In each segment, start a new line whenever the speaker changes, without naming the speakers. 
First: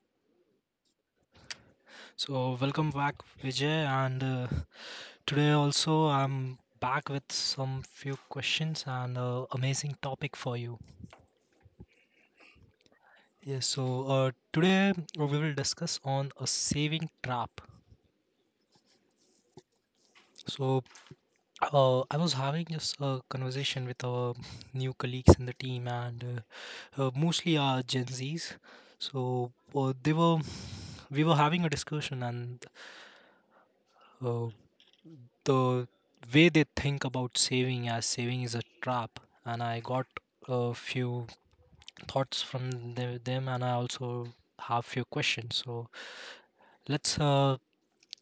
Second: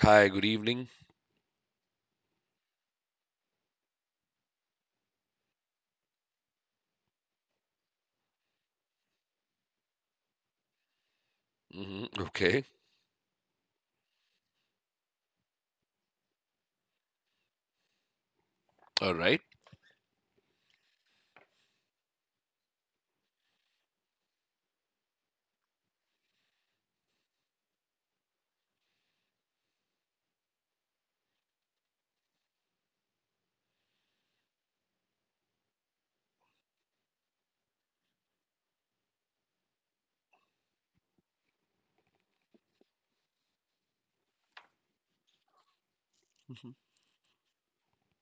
Hi, good evening.
So welcome back, Vijay, and today also I'm back with some few questions and amazing topic for you.
Hmm. Okay,
Yes, so today we will discuss on a saving trap.
all right.
So I was having just a conversation with our new colleagues in the team and mostly our Gen Zs. So they were we were having a discussion and uh, the way they think about saving, as saving is a trap, and I got a few thoughts from them, and I also have few questions. So
Mhm.
let's uh,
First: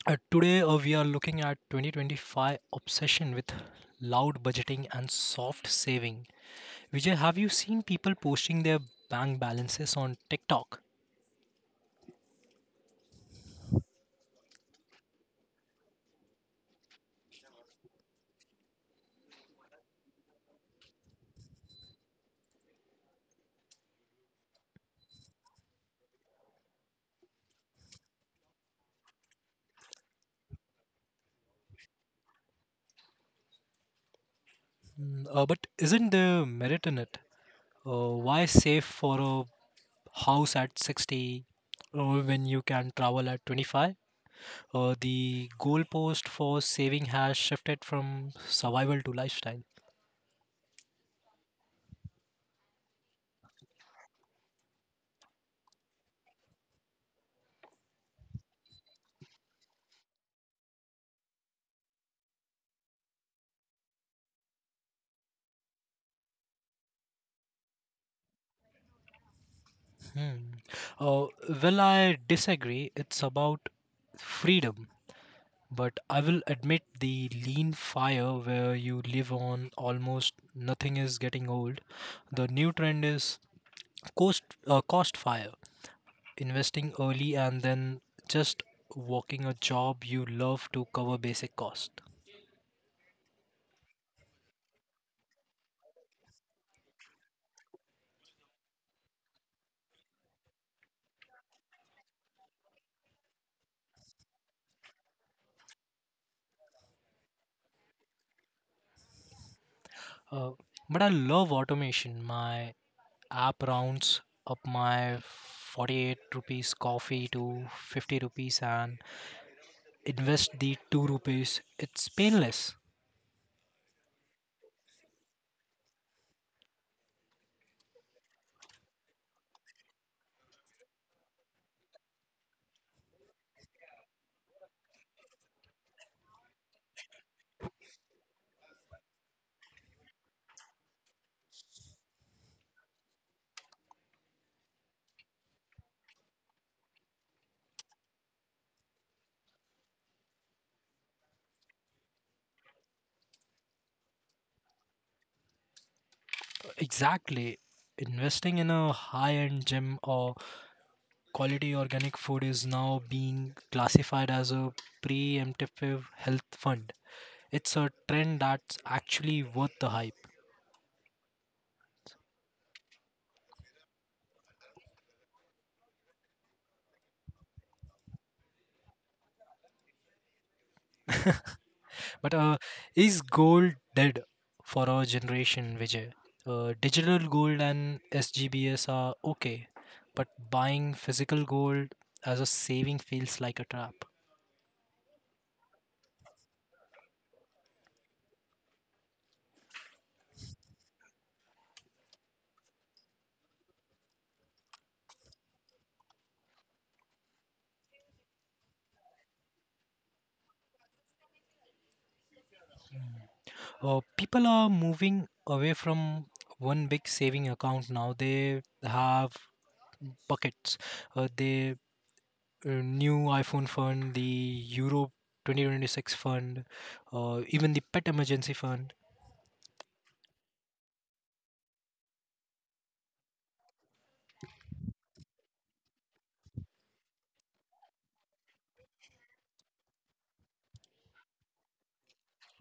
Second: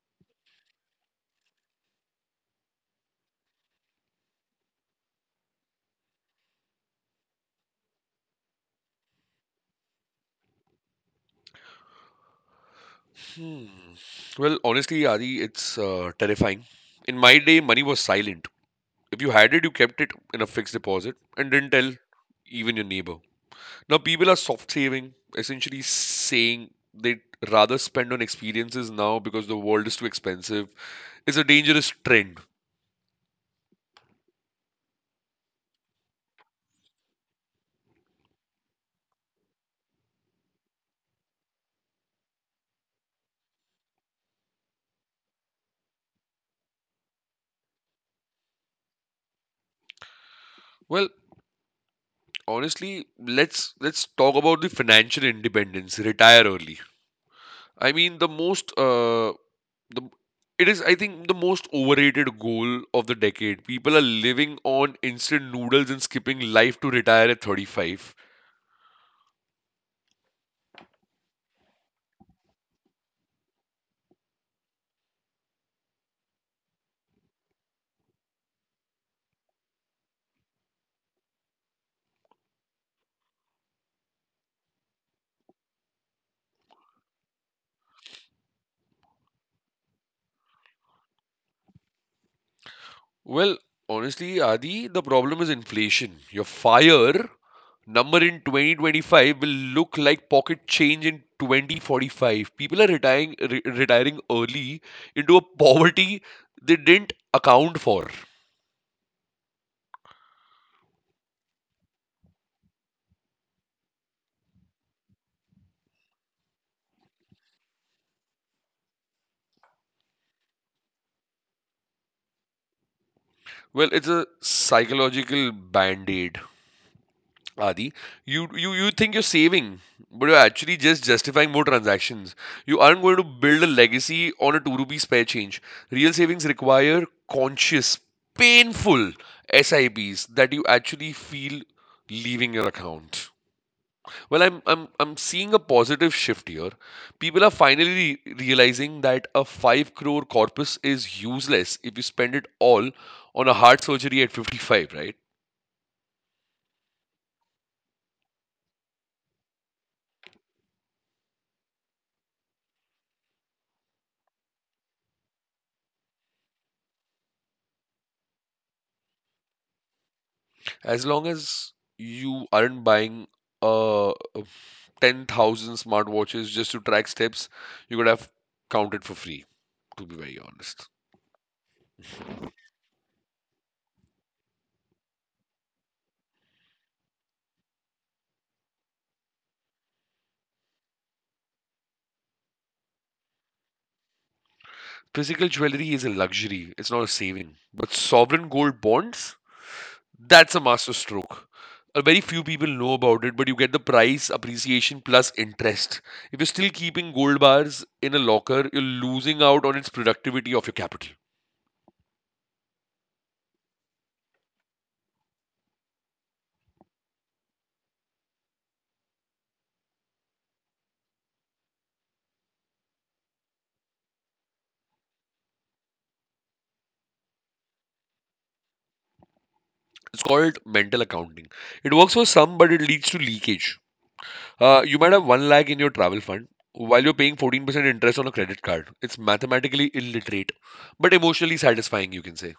uh today we are looking at 2025 obsession with loud budgeting and soft saving. Vijay, have you seen people posting their bank balances on TikTok?
Hmm. Well, honestly, Adi, it's terrifying. In my day, money was silent. If you had it, you kept it in a fixed deposit and didn't tell even your neighbor. Now, people are soft saving, essentially saying they'd rather spend on experiences now because the world is too expensive. It's a dangerous trend.
Mm. But isn't there merit in it? Why save for a house at 60 when you can travel at 25? The goalpost for saving has shifted from survival to lifestyle.
Well, honestly, let's let's talk about the financial independence, retire early. I mean, the most the it is, I think, the most overrated goal of the decade. People are living on instant noodles and skipping life to retire at 35.
Hmm. Uh, well, I disagree. It's about freedom, but I will admit the lean fire where you live on almost nothing is getting old. The new trend is cost fire, investing early and then just working a job you love to cover basic cost.
Well, honestly, Adi, the problem is inflation. Your fire number in 2025 will look like pocket change in 2045. People are retiring early into a poverty they didn't account for.
Uh, but I love automation. My app rounds up my 48 rupees coffee to 50 rupees and invest the 2 rupees. It's painless.
Well, it's a psychological band-aid, Adi, you think you're saving, but you're actually just justifying more transactions. You aren't going to build a legacy on a 2 rupee spare change. Real savings require conscious, painful SIPs that you actually feel leaving your account. Well, I'm seeing a positive shift here. People are finally realizing that a 5 crore corpus is useless if you spend it all on a heart surgery at 55, right?
Exactly. Investing in a high end gym or quality organic food is now being classified as a preemptive health fund. It's a trend that's actually worth the hype.
As long as you aren't buying uh 10,000 smartwatches just to track steps, you could have counted for free, to be very honest.
But is gold dead for our generation, Vijay? Digital gold and SGBS are okay, but buying physical gold as a saving feels like a trap.
Physical jewelry is a luxury, it's not a saving. But sovereign gold bonds, that's a master stroke. Very few people know about it, but you get the price appreciation plus interest. If you're still keeping gold bars in a locker, you're losing out on its productivity of your capital.
People are moving away from one big saving account now. They have buckets. They New iPhone fund, the Euro 2026 fund, even the pet emergency fund.
It's called mental accounting. It works for some, but it leads to leakage. You might have 1 lakh in your travel fund while you're paying 14% interest on a credit card. It's mathematically illiterate, but emotionally satisfying, you can say.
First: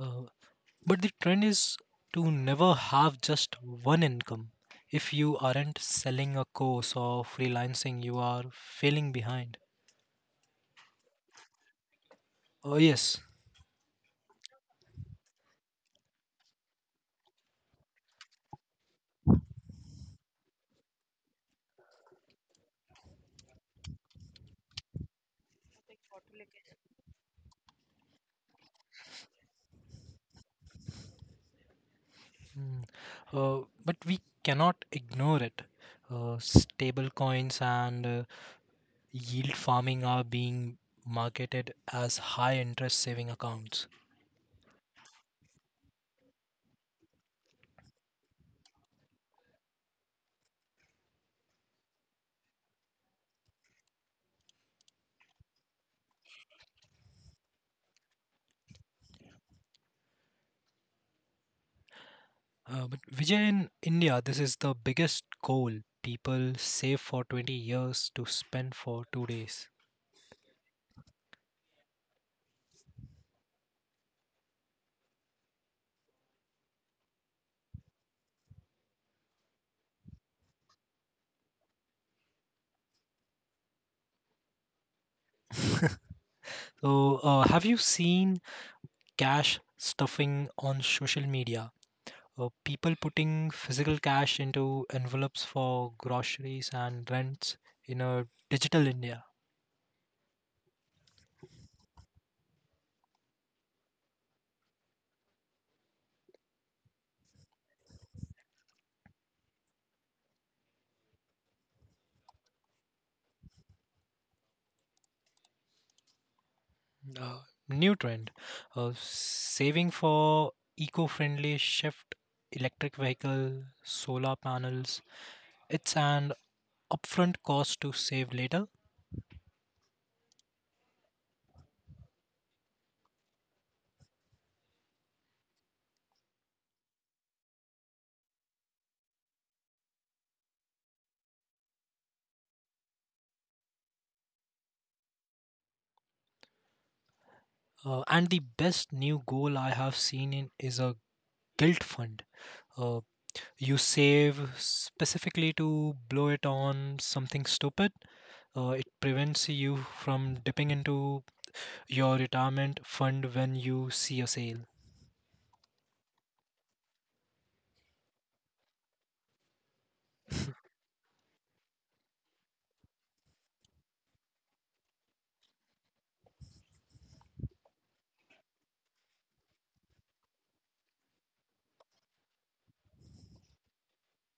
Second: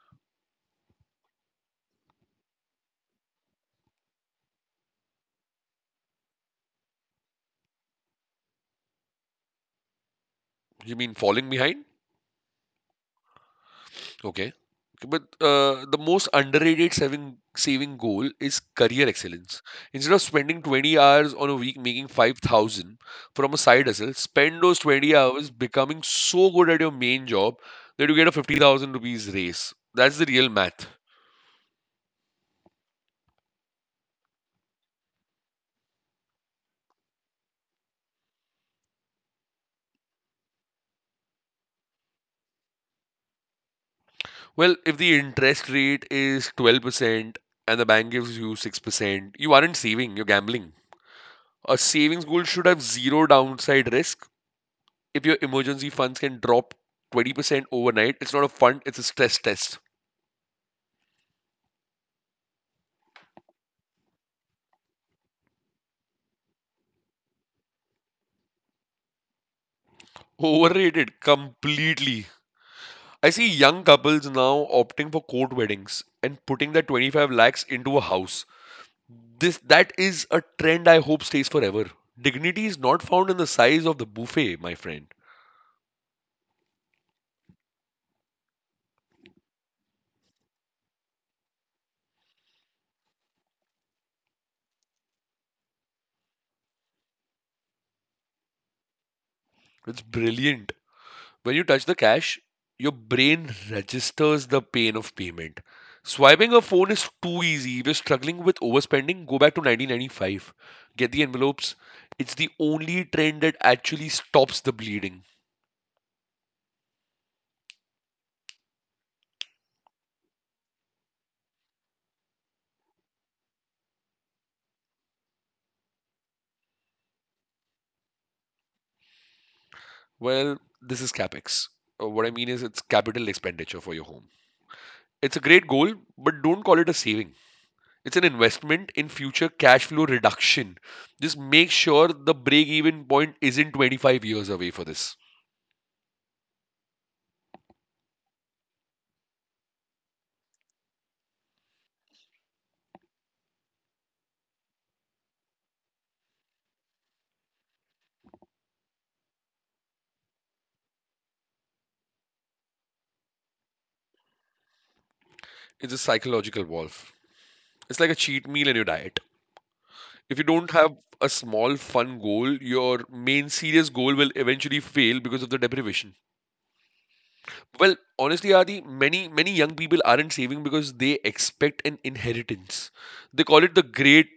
Uh, But the trend is to never have just one income. If you aren't selling a course or freelancing, you are failing behind.
You mean falling behind?
Oh, yes.
Okay. But the most underrated saving goal is career excellence. Instead of spending 20 hours on a week making 5,000 from a side hustle, spend those 20 hours becoming so good at your main job that you get a 50,000 rupees raise. That's the real math.
Mm. But we cannot ignore it. Stable coins and yield farming are being marketed as high interest saving accounts.
Well, if the interest rate is 12% and the bank gives you 6%, you aren't saving, you're gambling. A savings goal should have zero downside risk. If your emergency funds can drop 20% overnight, it's not a fund, it's a stress test.
But Vijay, in India, this is the biggest goal. People save for 20 years to spend for 2 days.
Overrated completely. I see young couples now opting for court weddings and putting their 25 lakhs into a house. This that is a trend I hope stays forever. Dignity is not found in the size of the buffet, my friend.
So, have you seen cash stuffing on social media? People putting physical cash into envelopes for groceries and rents in a digital India.
It's brilliant. When you touch the cash, your brain registers the pain of payment. Swiping a phone is too easy. If you're struggling with overspending, go back to 1995. Get the envelopes. It's the only trend that actually stops the bleeding.
Uh, New trend. Saving for eco friendly shift, electric vehicle, solar panels. It's an upfront cost to save later.
Well, this is capex. What I mean is, it's capital expenditure for your home. It's a great goal, but don't call it a saving. It's an investment in future cash flow reduction. Just make sure the break even point isn't 25 years away for this.
And the best new goal I have seen in is a guilt fund. Uh, you save specifically to blow it on something stupid. It prevents you from dipping into your retirement fund when you see a sale.
It's a psychological valve. It's like a cheat meal in your diet. If you don't have a small, fun goal, your main serious goal will eventually fail because of the deprivation. Well, honestly, Adi, many young people aren't saving because they expect an inheritance. They call it the great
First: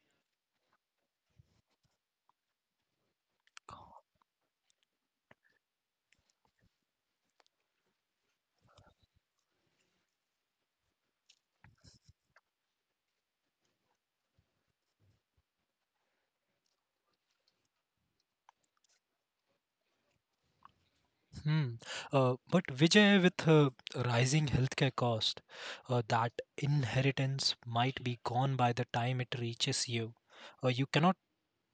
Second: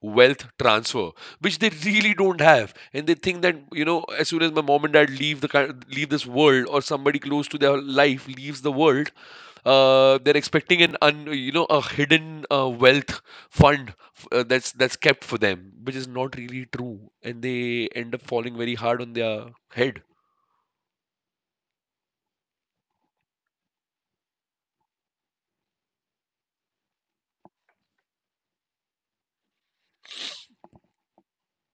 wealth transfer, which they really don't have, and they think that as soon as my mom and dad leave this world, or somebody close to their life leaves the world, they're expecting an un, you know a hidden wealth fund that's kept for them, which is not really true, and they end up falling very hard on their head.
Hmm. But Vijay, with rising healthcare cost, that inheritance might be gone by the time it reaches you. You cannot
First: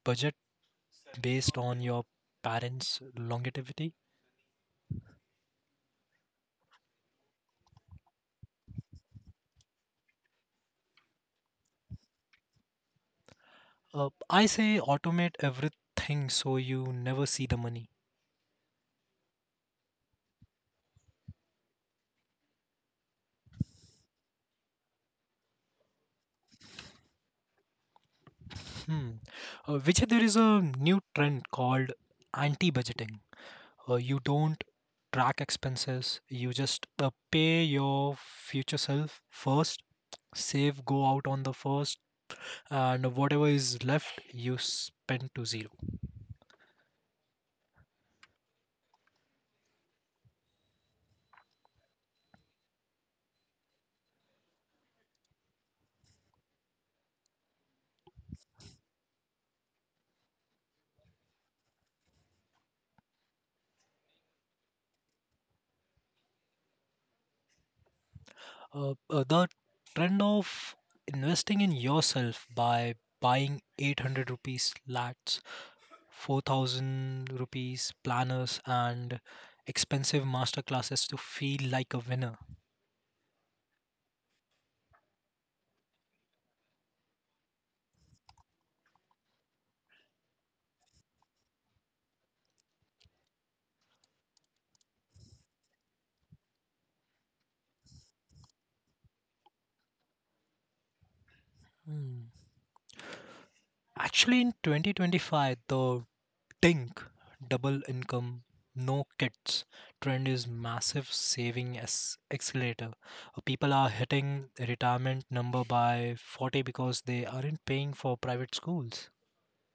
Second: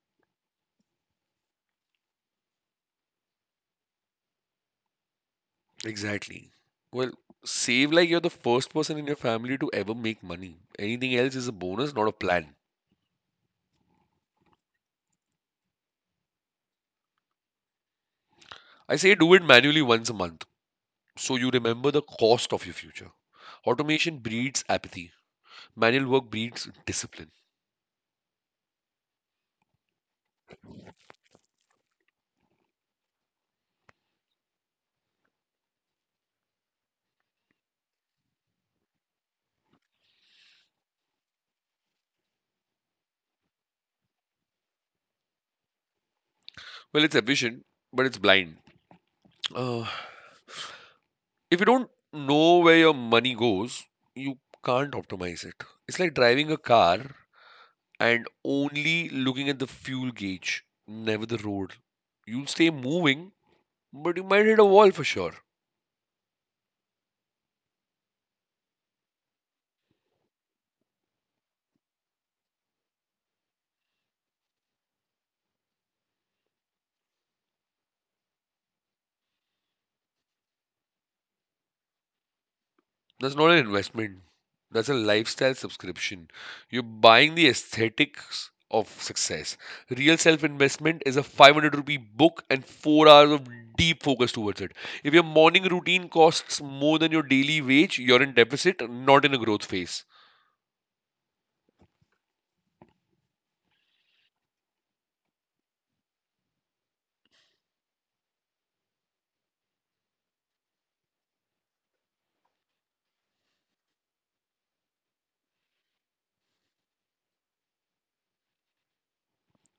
budget based on your parents' longevity.
Exactly. Well, save like you're the first person in your family to ever make money. Anything else is a bonus, not a plan.
I say automate everything so you never see the money.
I say do it manually once a month so you remember the cost of your future. Automation breeds apathy. Manual work breeds discipline.
Hmm. Vijay, there is a new trend called anti-budgeting. You don't track expenses, you just pay your future self first, save, go out on the first, and whatever is left, you spend to zero.
Well, it's efficient, but it's blind. Uh, if you don't know where your money goes, you can't optimize it. It's like driving a car and only looking at the fuel gauge, never the road. You'll stay moving, but you might hit a wall for sure.
The trend of investing in yourself by buying 800 rupees lats, 4,000 rupees planners, and expensive master classes to feel like a winner.
That's not an investment. That's a lifestyle subscription. You're buying the aesthetics of success. Real self investment is a 500 rupee book and 4 hours of deep focus towards it. If your morning routine costs more than your daily wage, you're in deficit, not in a growth phase.
Hmm. Actually, in 2025, the DINK, double income no kids, trend is massive saving as accelerator. People are hitting retirement number by 40 because they aren't paying for private schools.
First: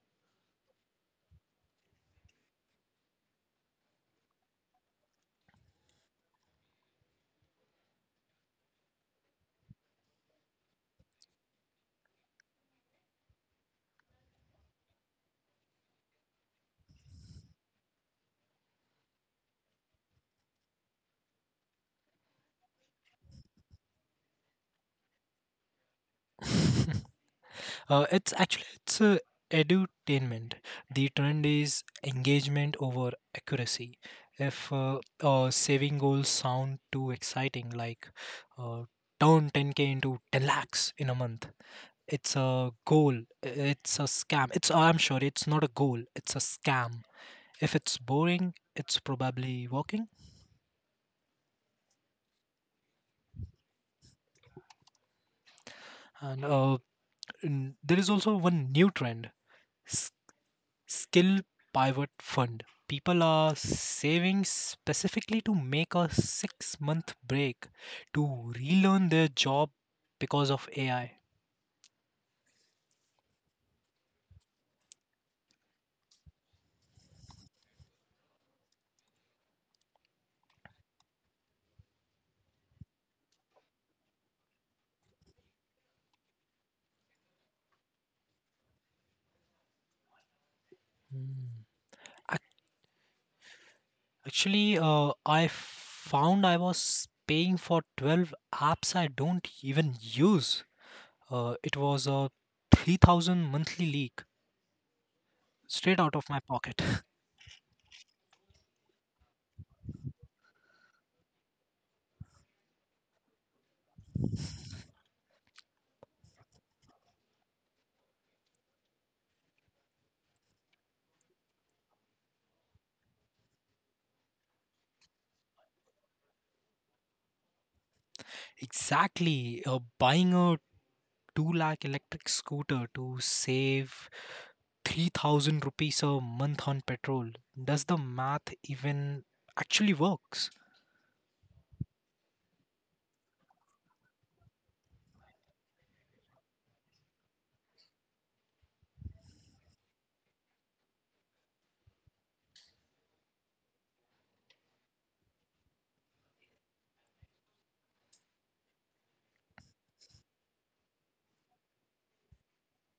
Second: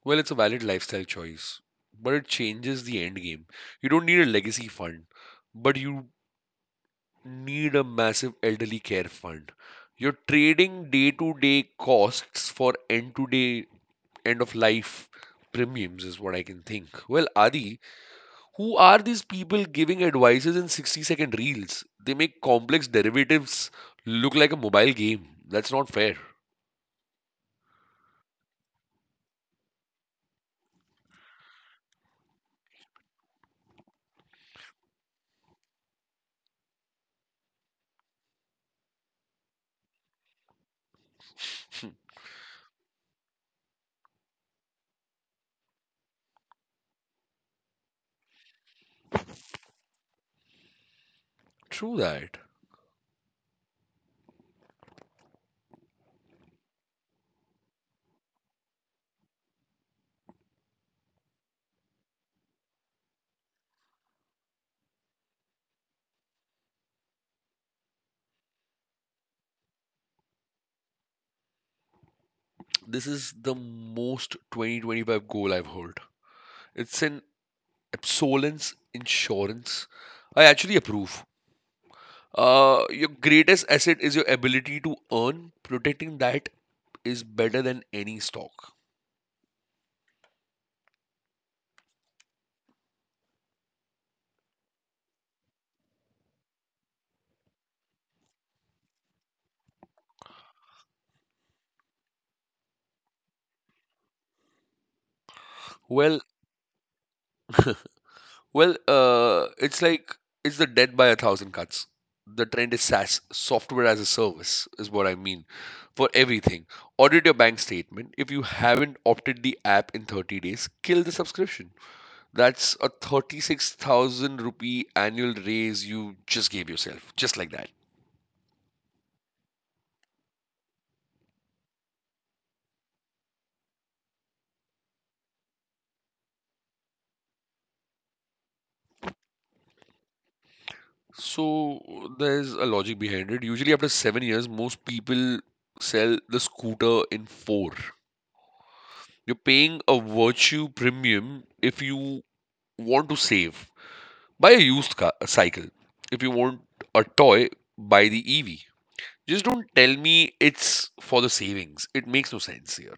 Well, it's a valid lifestyle choice, but it changes the end game. You don't need a legacy fund, but you need a massive elderly care fund. You're trading day to day costs for end of life premiums, is what I can think. Well, Adi, who are these people giving advices in 60-second reels? They make complex derivatives look like a mobile game. That's not fair.
It's edutainment. The trend is engagement over accuracy. If saving goals sound too exciting, like uh, turn 10K into 10 lakhs in a month.
Hmm.
It's a goal. It's a scam. It's, oh, I'm sure it's not a goal. It's a scam. If it's boring, it's probably working.
True that.
And there is also one new trend: s- skill pivot fund. People are saving specifically to make a 6-month break to relearn their job because of AI.
This is the most 2025 goal I've heard. It's an absolence insurance. I actually approve. Your greatest asset is your ability to earn. Protecting that is better than any stock.
Hmm. Actually, I found I was paying for 12 apps I don't even use. It was a 3,000 monthly leak straight out
Well,
of my pocket.
well, it's like it's the death by a thousand cuts. The trend is SaaS, software as a service, is what I mean for everything. Audit your bank statement. If you haven't opted the app in 30 days, kill the subscription. That's a 36,000 rupee annual raise you just gave yourself, just like that.
Exactly. Buying a 2 lakh electric scooter to save 3,000 rupees a month on petrol. Does the math even actually works?
So there's a logic behind it. Usually, after 7 years, most people sell the scooter in four. You're paying a virtue premium if you want to save. Buy a used car, a cycle. If you want a toy, buy the EV. Just don't tell me it's for the savings. It makes no sense here.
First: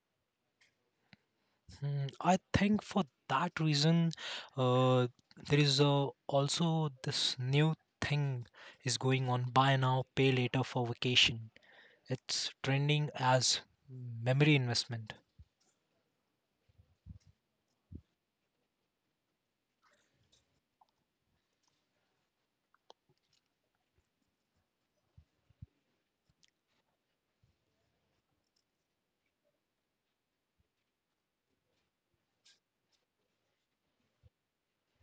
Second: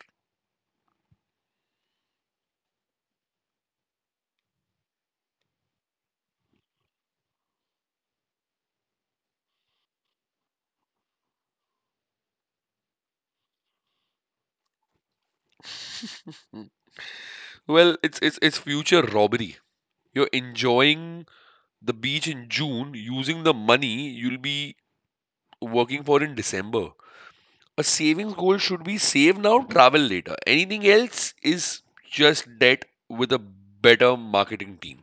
Hmm, I think for that reason, uh, there is also this new thing is going on buy now, pay later for vacation. It's trending as memory investment.
Mm. Well, it's future robbery. You're enjoying the beach in June using the money you'll be working for in December. A savings goal should be save now, travel later. Anything else is just debt with a better marketing team.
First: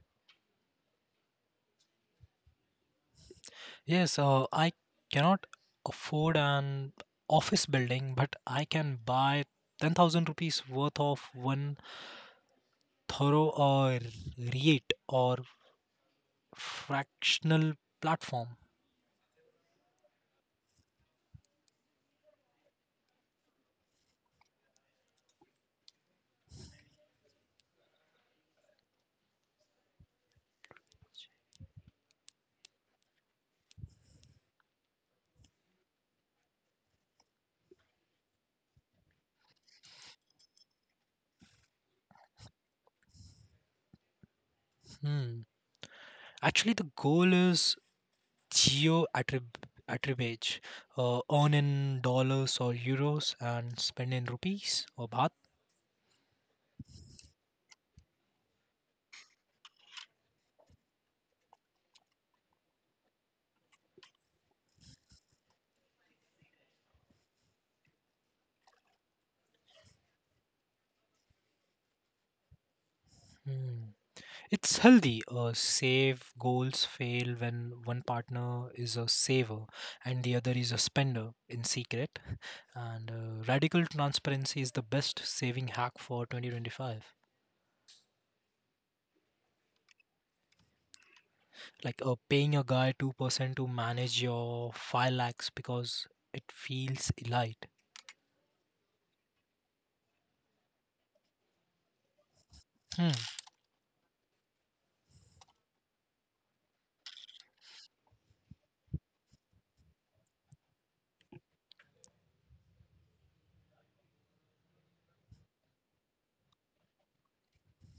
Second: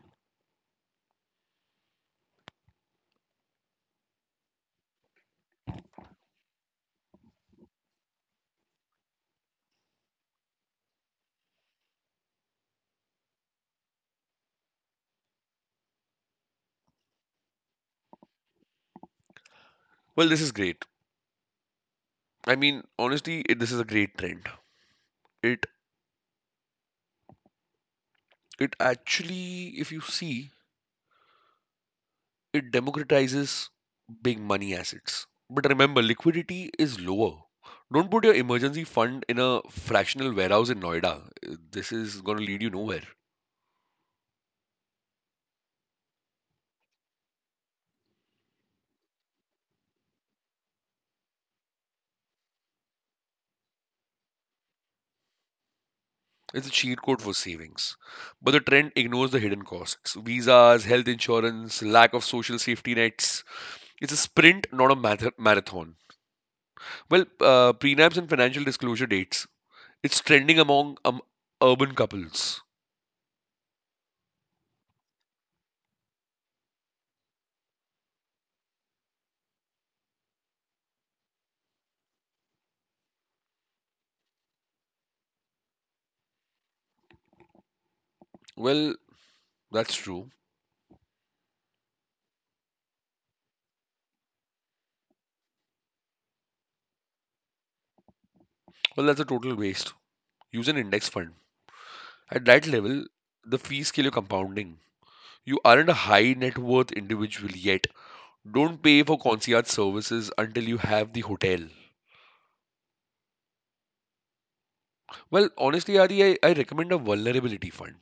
Yes, I cannot afford an office building, but I can buy 10,000 rupees worth of one thorough or REIT or fractional platform.
Well, this is great. I mean, honestly, this is a great trend. It it actually, if you see, it democratizes big money assets. But remember, liquidity is lower. Don't put your emergency fund in a fractional warehouse in Noida. This is going to lead you nowhere.
Hmm. Actually, the goal is geo attribute, earn in dollars or euros and spend in rupees or baht.
It's a cheat code for savings. But the trend ignores the hidden costs visas, health insurance, lack of social safety nets. It's a sprint, not a marathon. Well, prenups and financial disclosure dates. It's trending among urban couples.
Hmm. It's healthy. Save goals fail when one partner is a saver and the other is a spender in secret. And radical transparency is the best saving hack for 2025.
Well, that's true.
Like paying a guy 2% to manage your 5 lakhs because it feels elite.
Well, that's a total waste. Use an index fund. At that level,
Hmm.
the fees kill your compounding. You aren't a high net worth individual yet. Don't pay for concierge services until you have the hotel. Well, honestly, Adi, I recommend a vulnerability fund.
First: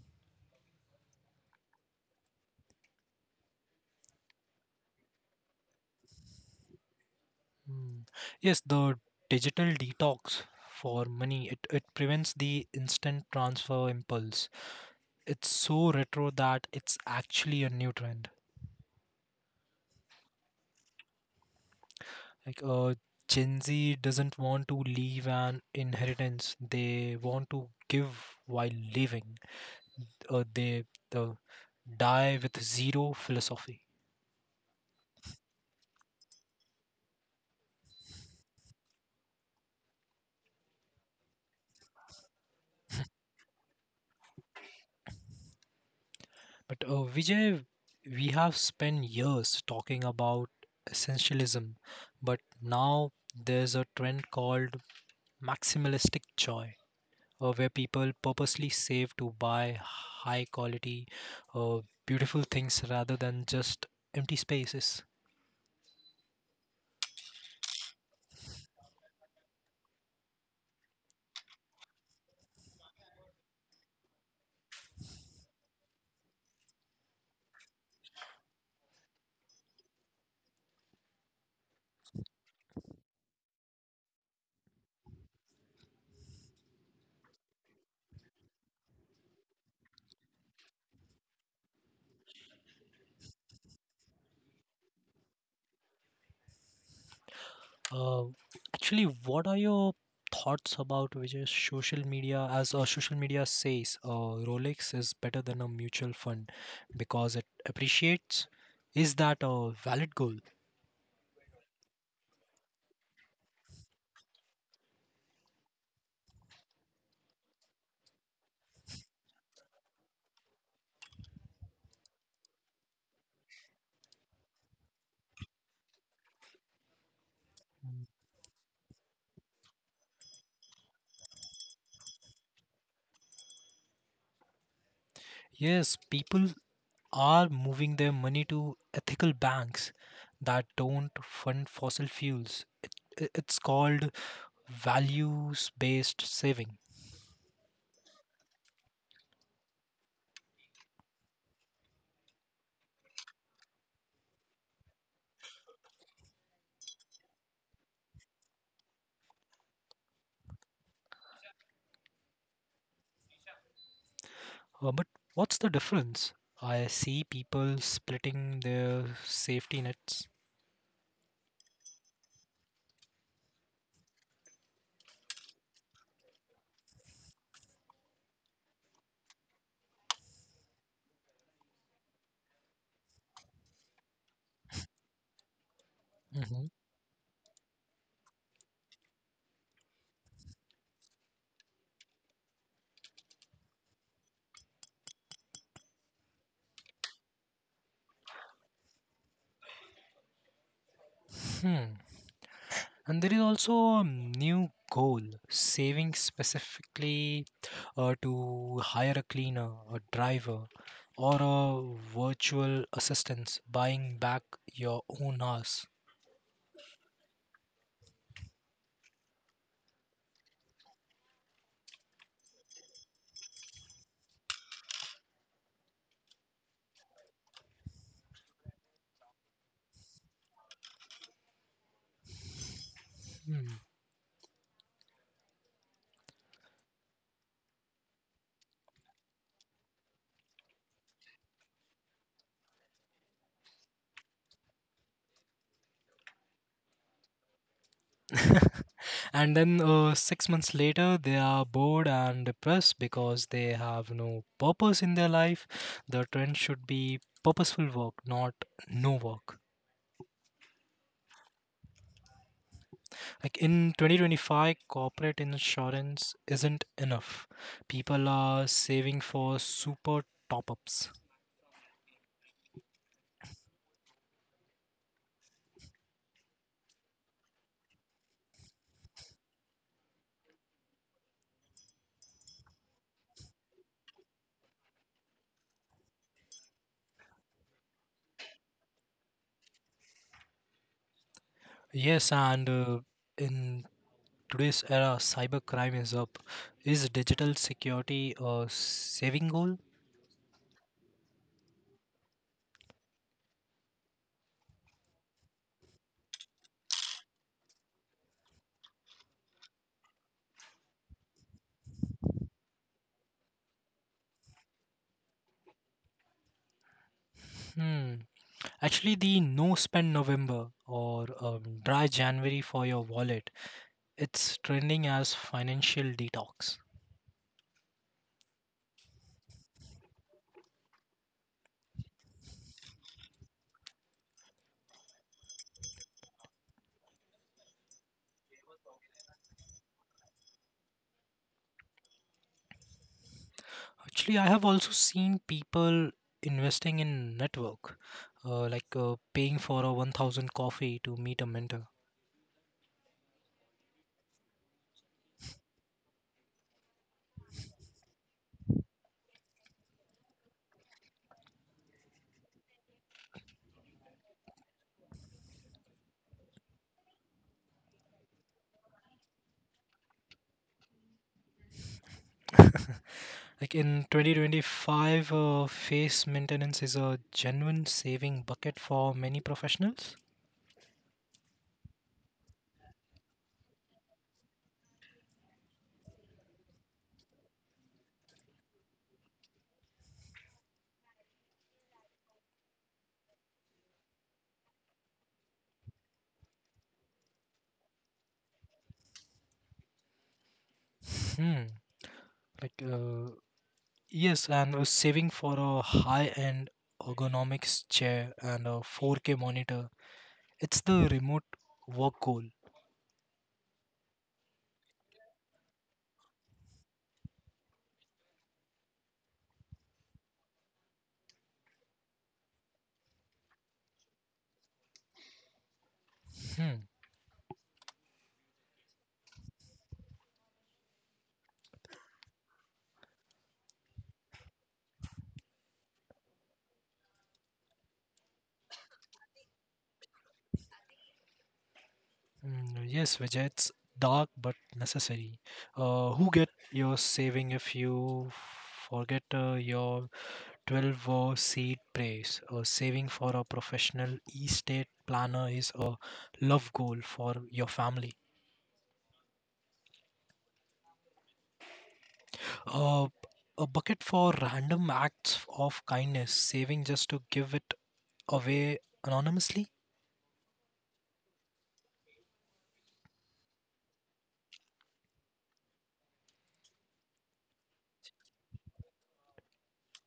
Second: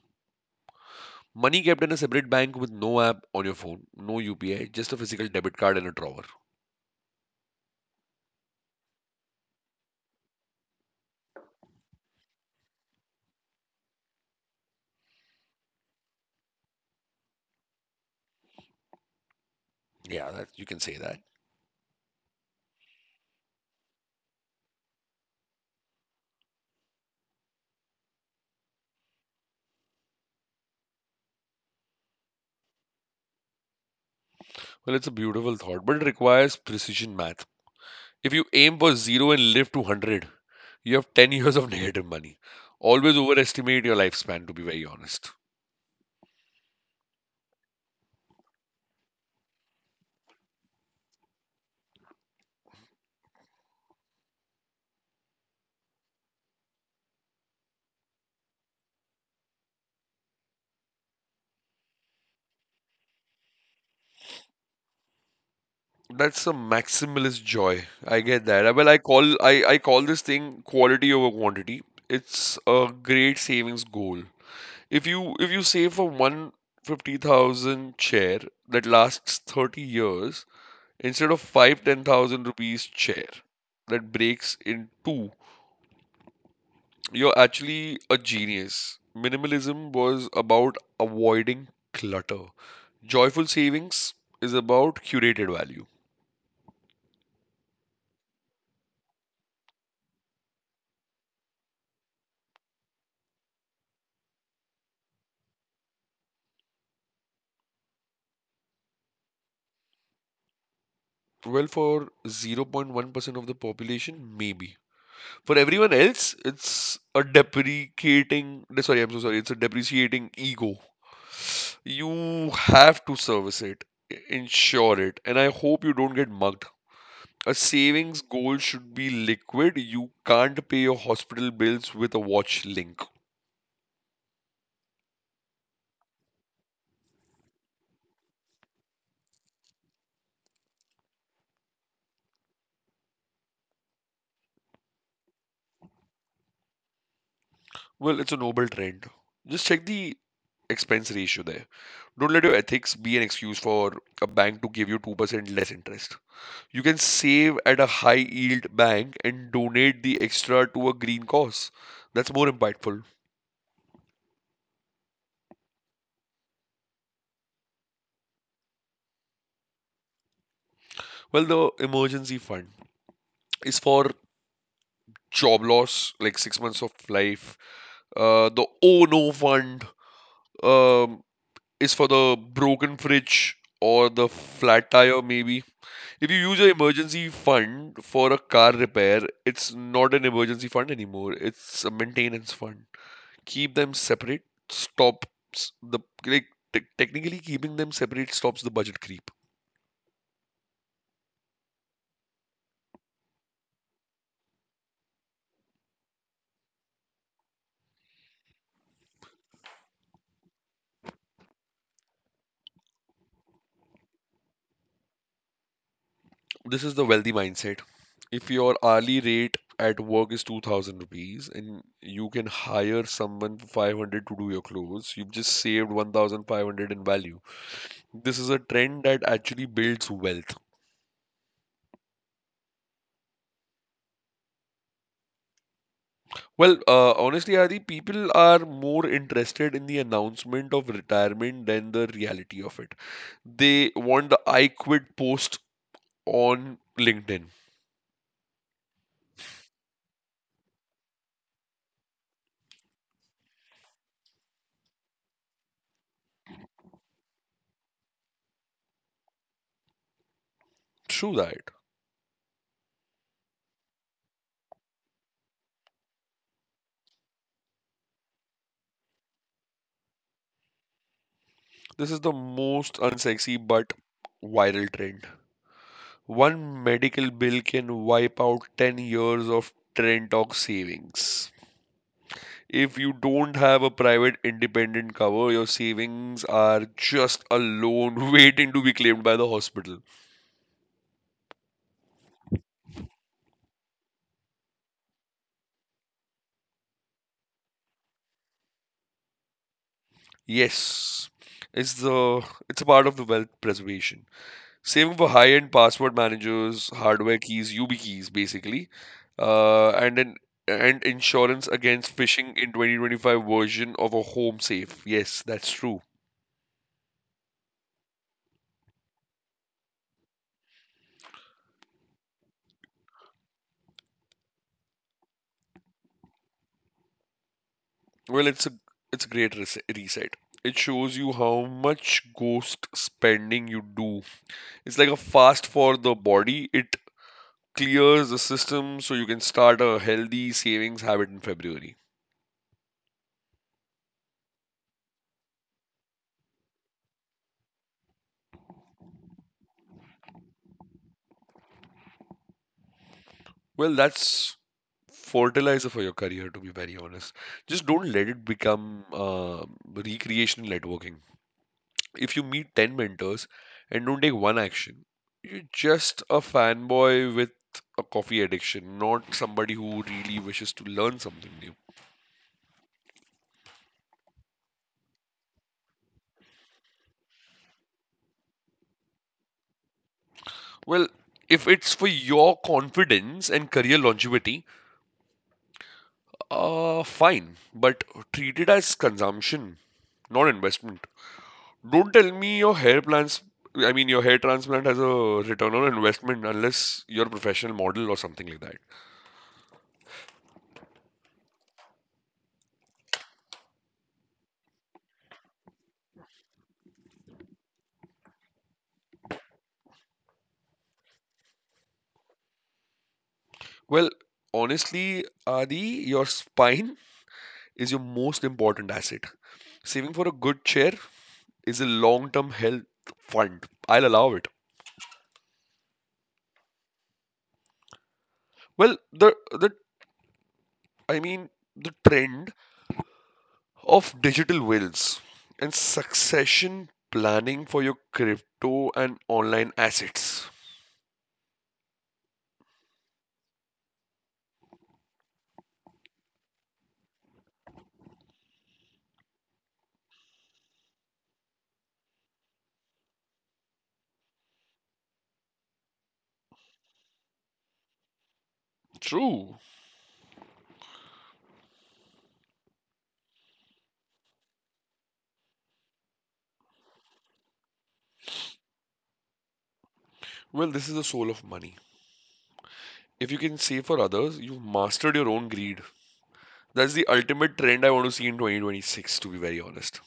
Money kept in a separate bank with no app on your phone, no UPI, just a physical debit card and a drawer.
Hmm. Yes, the digital detox for money, it prevents the instant transfer impulse. It's so retro that it's actually a new trend.
Yeah, that, you can say that.
Like Gen Z doesn't want to leave an inheritance. They want to give while living. They uh, Die with zero philosophy.
Well, it's a beautiful thought, but it requires precision math. If you aim for zero and live to 100, you have 10 years of negative money. Always overestimate your lifespan, to be very honest.
But Vijay, we have spent years talking about essentialism, but now there's a trend called maximalistic joy, where people purposely save to buy high quality, uh, beautiful things rather than just empty spaces.
That's a maximalist joy. I get that. Well, I call this thing quality over quantity. It's a great savings goal. If you save for 150,000 chair that lasts 30 years instead of five ten thousand rupees chair that breaks in two, you're actually a genius. Minimalism was about avoiding clutter. Joyful savings is about curated value.
Uh, Actually, what are your thoughts about which is social media? As social media says, Rolex is better than a mutual fund because it appreciates. Is that a valid goal?
Well, for 0.1% of the population, maybe. For everyone else, it's a deprecating. Sorry, I'm so sorry. It's a depreciating ego. You have to service it, insure it, and I hope you don't get mugged. A savings goal should be liquid. You can't pay your hospital bills with a watch link.
Yes, people are moving their money to ethical banks that don't fund fossil fuels. It's called values-based saving.
Well, it's a noble trend. Just check the expense ratio there. Don't let your ethics be an excuse for a bank to give you 2% less interest. You can save at a high yield bank and donate the extra to a green cause. That's more impactful.
But what's the difference? I see people splitting their safety nets.
Well, the emergency fund is for job loss, like 6 months of life. The oh no fund um, is for the broken fridge or the flat tire, maybe. If you use
Mhm.
an emergency fund for a car repair, it's not an emergency fund anymore, it's a maintenance fund. Keep them separate stops the like, te- technically keeping them separate stops the budget creep.
Hmm. And there is also a new goal, saving specifically to hire a cleaner, a driver, or a virtual assistant, buying back your own house.
This is the wealthy mindset. If your hourly rate at work is 2000 rupees and you can hire someone for 500 to do your clothes, you've just saved 1500 in value. This is a trend that actually builds wealth.
Hmm.
Honestly, Adi, people are more interested in the announcement of retirement than the reality of it. They want the I quit post on LinkedIn.
And then 6 months later, they are bored and depressed because they have no purpose in their life. The trend should be purposeful work, not no work.
True that.
Like in 2025, corporate insurance isn't enough. People are saving for super top ups.
This is the most unsexy but viral trend. One medical bill can wipe out 10 years of trend talk savings. If you don't have a private independent cover, your savings are just a loan waiting to be claimed by the hospital.
Yes, and in today's era, cybercrime is up. Is digital security a saving goal?
Yes, it's the it's a part of the wealth preservation. Saving for high-end password managers, hardware keys, UB keys, basically, and an and insurance against phishing in 2025 version of a home safe. Yes, that's true.
Hmm. Actually, the no spend November or dry January for your wallet, it's trending as financial detox.
Well, it's a great reset. It shows you how much ghost spending you do. It's like a fast for the body. It clears the system so you can start a healthy savings habit in February.
Actually, I have also seen people investing in network, like paying for a 1,000 coffee to meet a mentor.
Well, that's fertilizer for your career, to be very honest. Just don't let it become recreational networking. If you meet 10 mentors and don't take one action, you're just a fanboy with a coffee addiction, not somebody who really wishes to learn something new.
Like in 2025, face maintenance is a genuine saving bucket for many professionals.
Well, if it's for your confidence and career longevity, fine, but treat it as consumption, not investment. Don't tell me your hair plans. I mean, your hair transplant has a return on investment unless you're a professional model or something like that.
Hmm. Like, uh, yes, and saving for a high end ergonomics chair and a 4K monitor. It's the remote work goal.
Well, honestly, Adi, your spine is your most important asset. Saving for a good chair is a long-term health fund. I'll allow it.
Hmm.
Well, the I mean the trend of digital wills and succession planning for your crypto and online assets.
Mm, yes, Vijay, it's dark but necessary. Who get your saving if you forget your 12 seed praise? Saving for a professional estate planner is a love goal for your family.
True.
Uh, a bucket for random acts of kindness, saving just to give it away anonymously.
Well, this is the soul of money. If you can save for others, you've mastered your own greed. That's the ultimate trend I want to see in 2026, to be very honest.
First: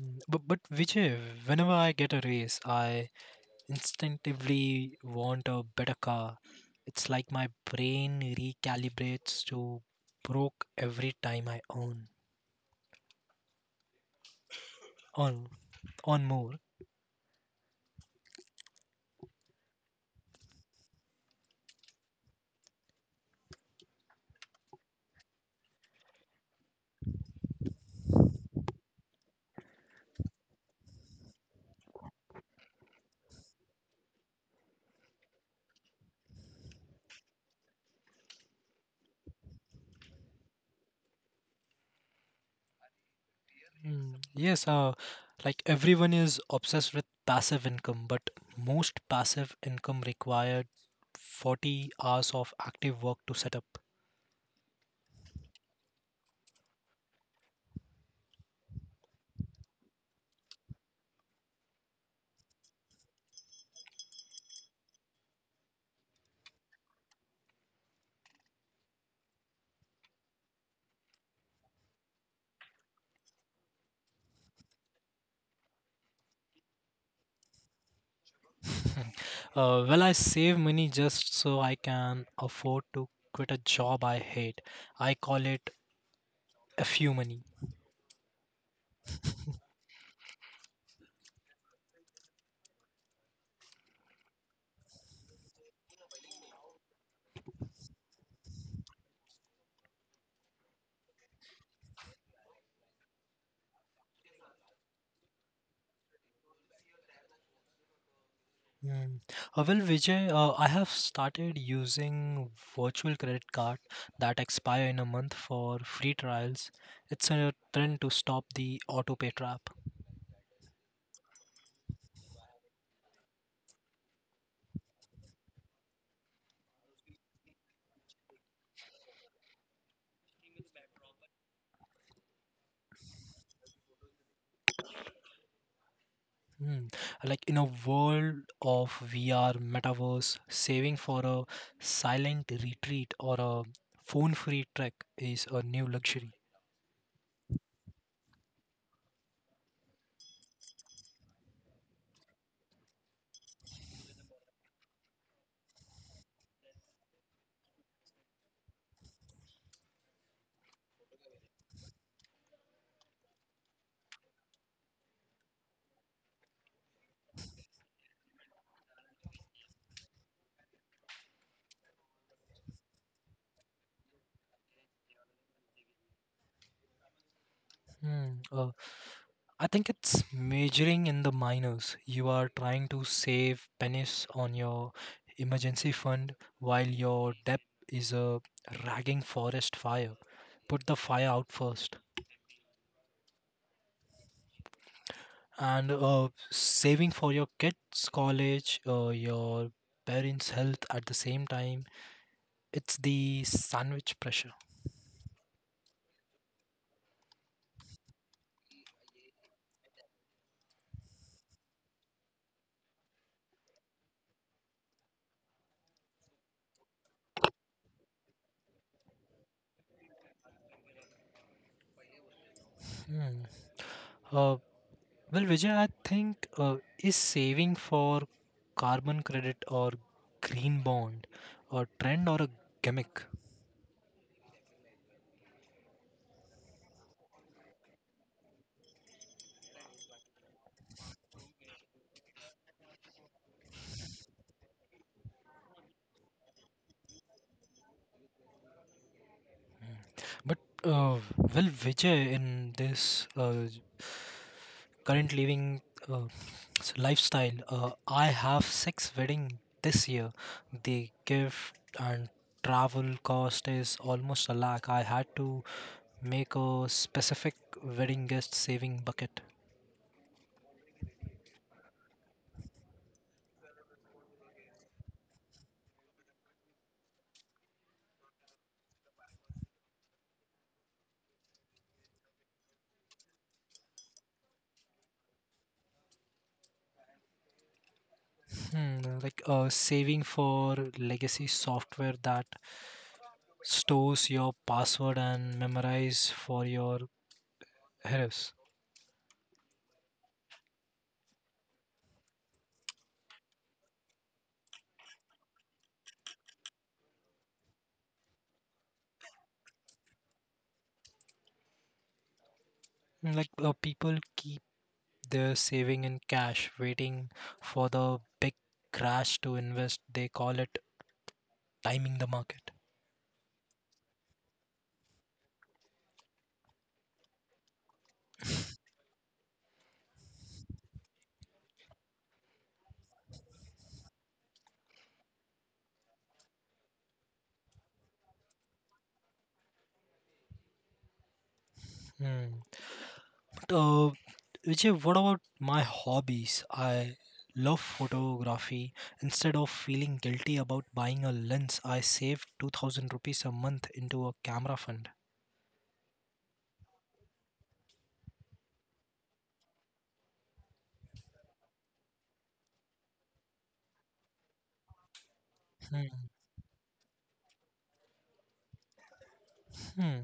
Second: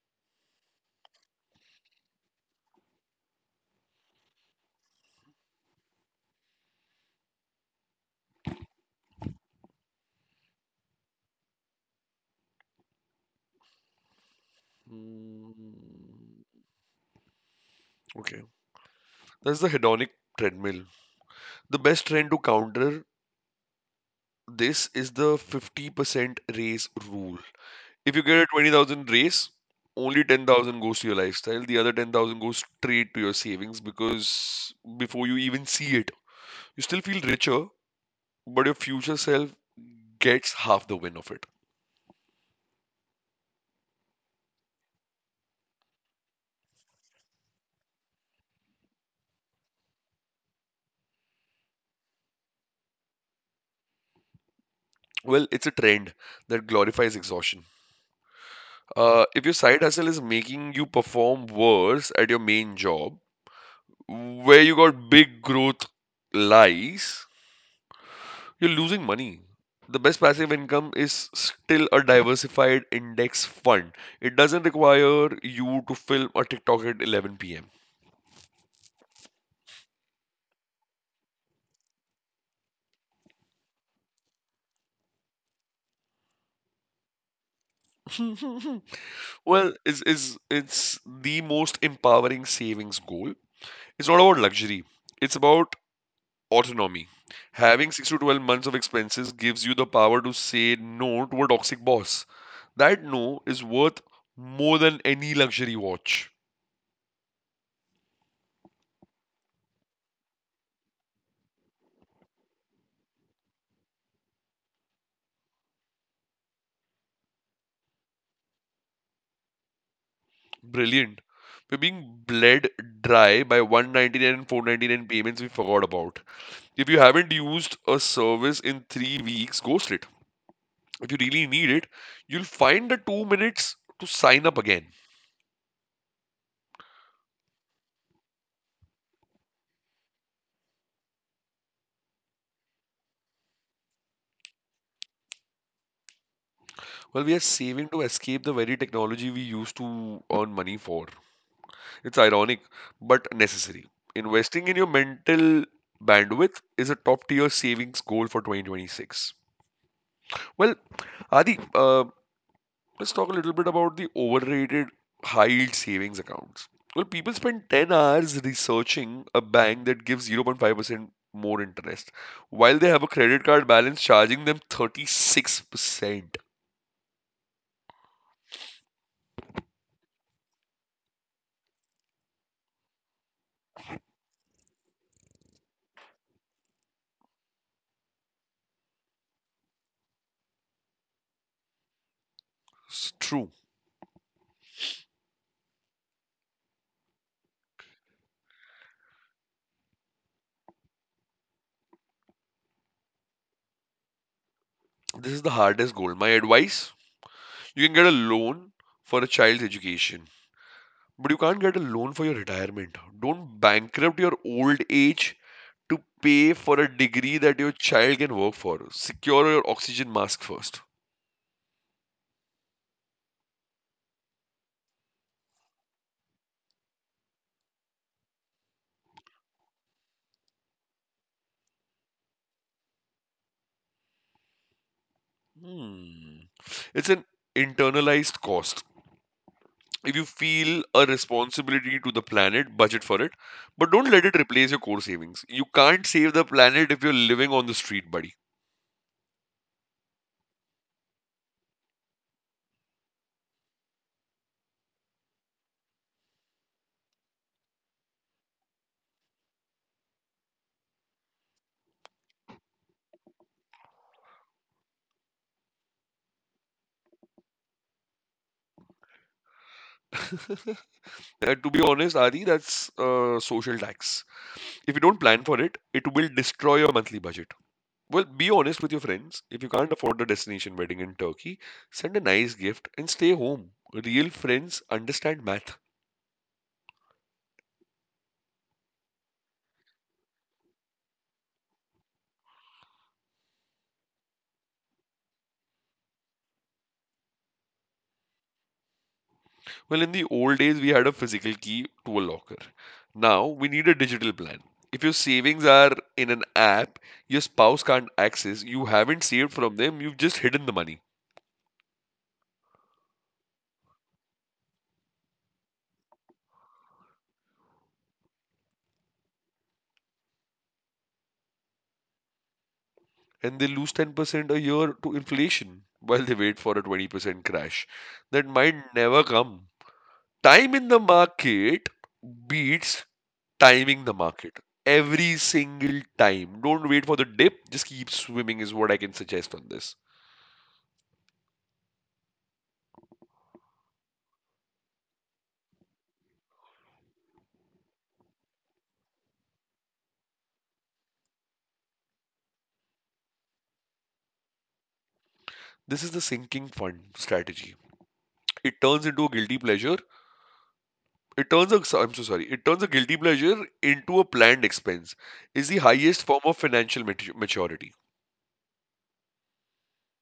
Mm. But Vijay, whenever I get a raise, I instinctively want a better car. It's like my brain recalibrates to broke every time I own on
Mm.
on more.
Okay. That's the hedonic treadmill. The best trend to counter this is the 50% raise rule. If you get a 20,000 raise, only 10,000 goes to your lifestyle. The other 10,000 goes straight to your savings. Because before you even see it, you still feel richer, but your future self gets half the win of it.
Mm, yes, like everyone is obsessed with passive income, but most passive income required 40 hours of active work to set up.
Well, it's a trend that glorifies exhaustion. If your side hustle is making you perform worse at your main job, where you got big growth lies, you're losing money. The best passive income is still a diversified index fund. It doesn't require you to film a TikTok at 11 p.m.
uh, well, I save money just so I can afford to quit a job I hate. I call it a few money.
Well, it's the most empowering savings goal. It's not about luxury. It's about autonomy. Having 6 to 12 months of expenses gives you the power to say no to a toxic boss. That no is worth more than any luxury watch.
Mm. Well, Vijay, I have started using virtual credit card that expire in a month for free trials. It's a trend to stop the autopay trap.
Brilliant. We're being bled dry by 199 and 499 payments we forgot about. If you haven't used a service in 3 weeks, ghost it. If you really need it, you'll find the 2 minutes to sign up again.
Mm. Like in a world of VR, metaverse, saving for a silent retreat or a phone-free trek is a new luxury.
Well, we are saving to escape the very technology we used to earn money for. It's ironic, but necessary. Investing in your mental bandwidth is a top tier savings goal for 2026. Well, Adi, let's talk a little bit about the overrated high yield savings accounts. Well, people spend 10 hours researching a bank that gives 0.5% more interest while they have a credit card balance charging them 36%.
Mm. I think it's majoring in the minors. You are trying to save pennies on your emergency fund while your debt is a ragging forest fire. Put the fire out first.
It's true.
And saving for your kids' college, your parents' health at the same time. It's the sandwich pressure.
This is the hardest goal. My advice: you can get a loan for a child's education, but you can't get a loan for your retirement. Don't bankrupt your old age to pay for a degree that your child can work for. Secure your oxygen mask first.
Hmm. Uh, Well, Vijay, I think is saving for carbon credit or green bond a trend or a gimmick?
Hmm. It's an internalized cost. If you feel a responsibility to the planet, budget for it. But don't let it replace your core savings. You can't save the planet if you're living on the street, buddy.
But uh, well, Vijay, in this current living uh, lifestyle, I have six wedding this year. The gift and travel cost is almost a lakh. I had to make a specific wedding guest saving bucket.
To be honest, Adi, that's social tax. If you don't plan for it, it will destroy your monthly budget. Well, be honest with your friends. If you can't afford the destination wedding in Turkey, send a nice gift and stay home. Real friends understand math.
Hmm, like saving for legacy software that stores your password and memorize for your heroes.
Well, in the old days, we had a physical key to a locker. Now, we need a digital plan. If your savings are in an app your spouse can't access, you haven't saved from them, you've just hidden the money.
Mm. Like people keep their saving in cash, waiting for the big crash to invest. They call it timing the market.
And they lose 10% a year to inflation while they wait for a 20% crash that might never come. Time in the market beats timing the market every single time. Don't wait for the dip, just keep swimming, is what I can suggest on this.
Hmm. But Vijay, what about my hobbies? I love photography. Instead of feeling guilty about buying a lens, I save 2000 rupees a month into a camera fund.
This is the sinking fund strategy. It turns into a guilty pleasure. It turns a, I'm so sorry. It turns a guilty pleasure into a planned expense. Is the highest
Hmm.
form of financial maturity.
Hmm.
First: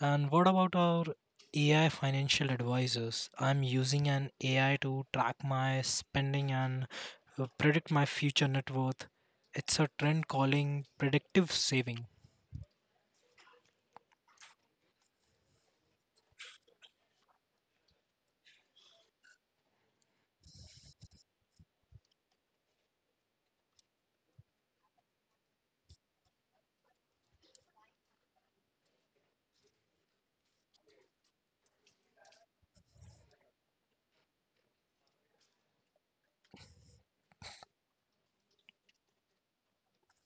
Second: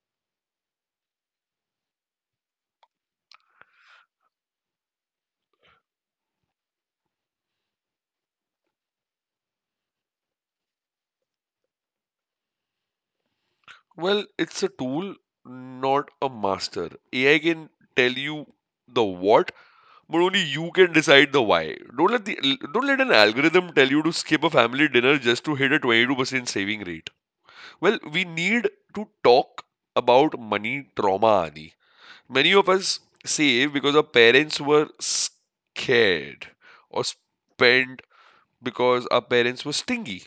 And what about our AI financial advisors? I'm using an AI to track my spending and predict my future net worth. It's a trend calling predictive saving.
Well, it's a tool, not a master. AI can tell you the what, but only you can decide the why. Don't let an algorithm tell you to skip a family dinner just to hit a 22% saving rate. Well, we need to talk about money trauma, Adi. Many of us save because our parents were scared, or spent because our parents were stingy.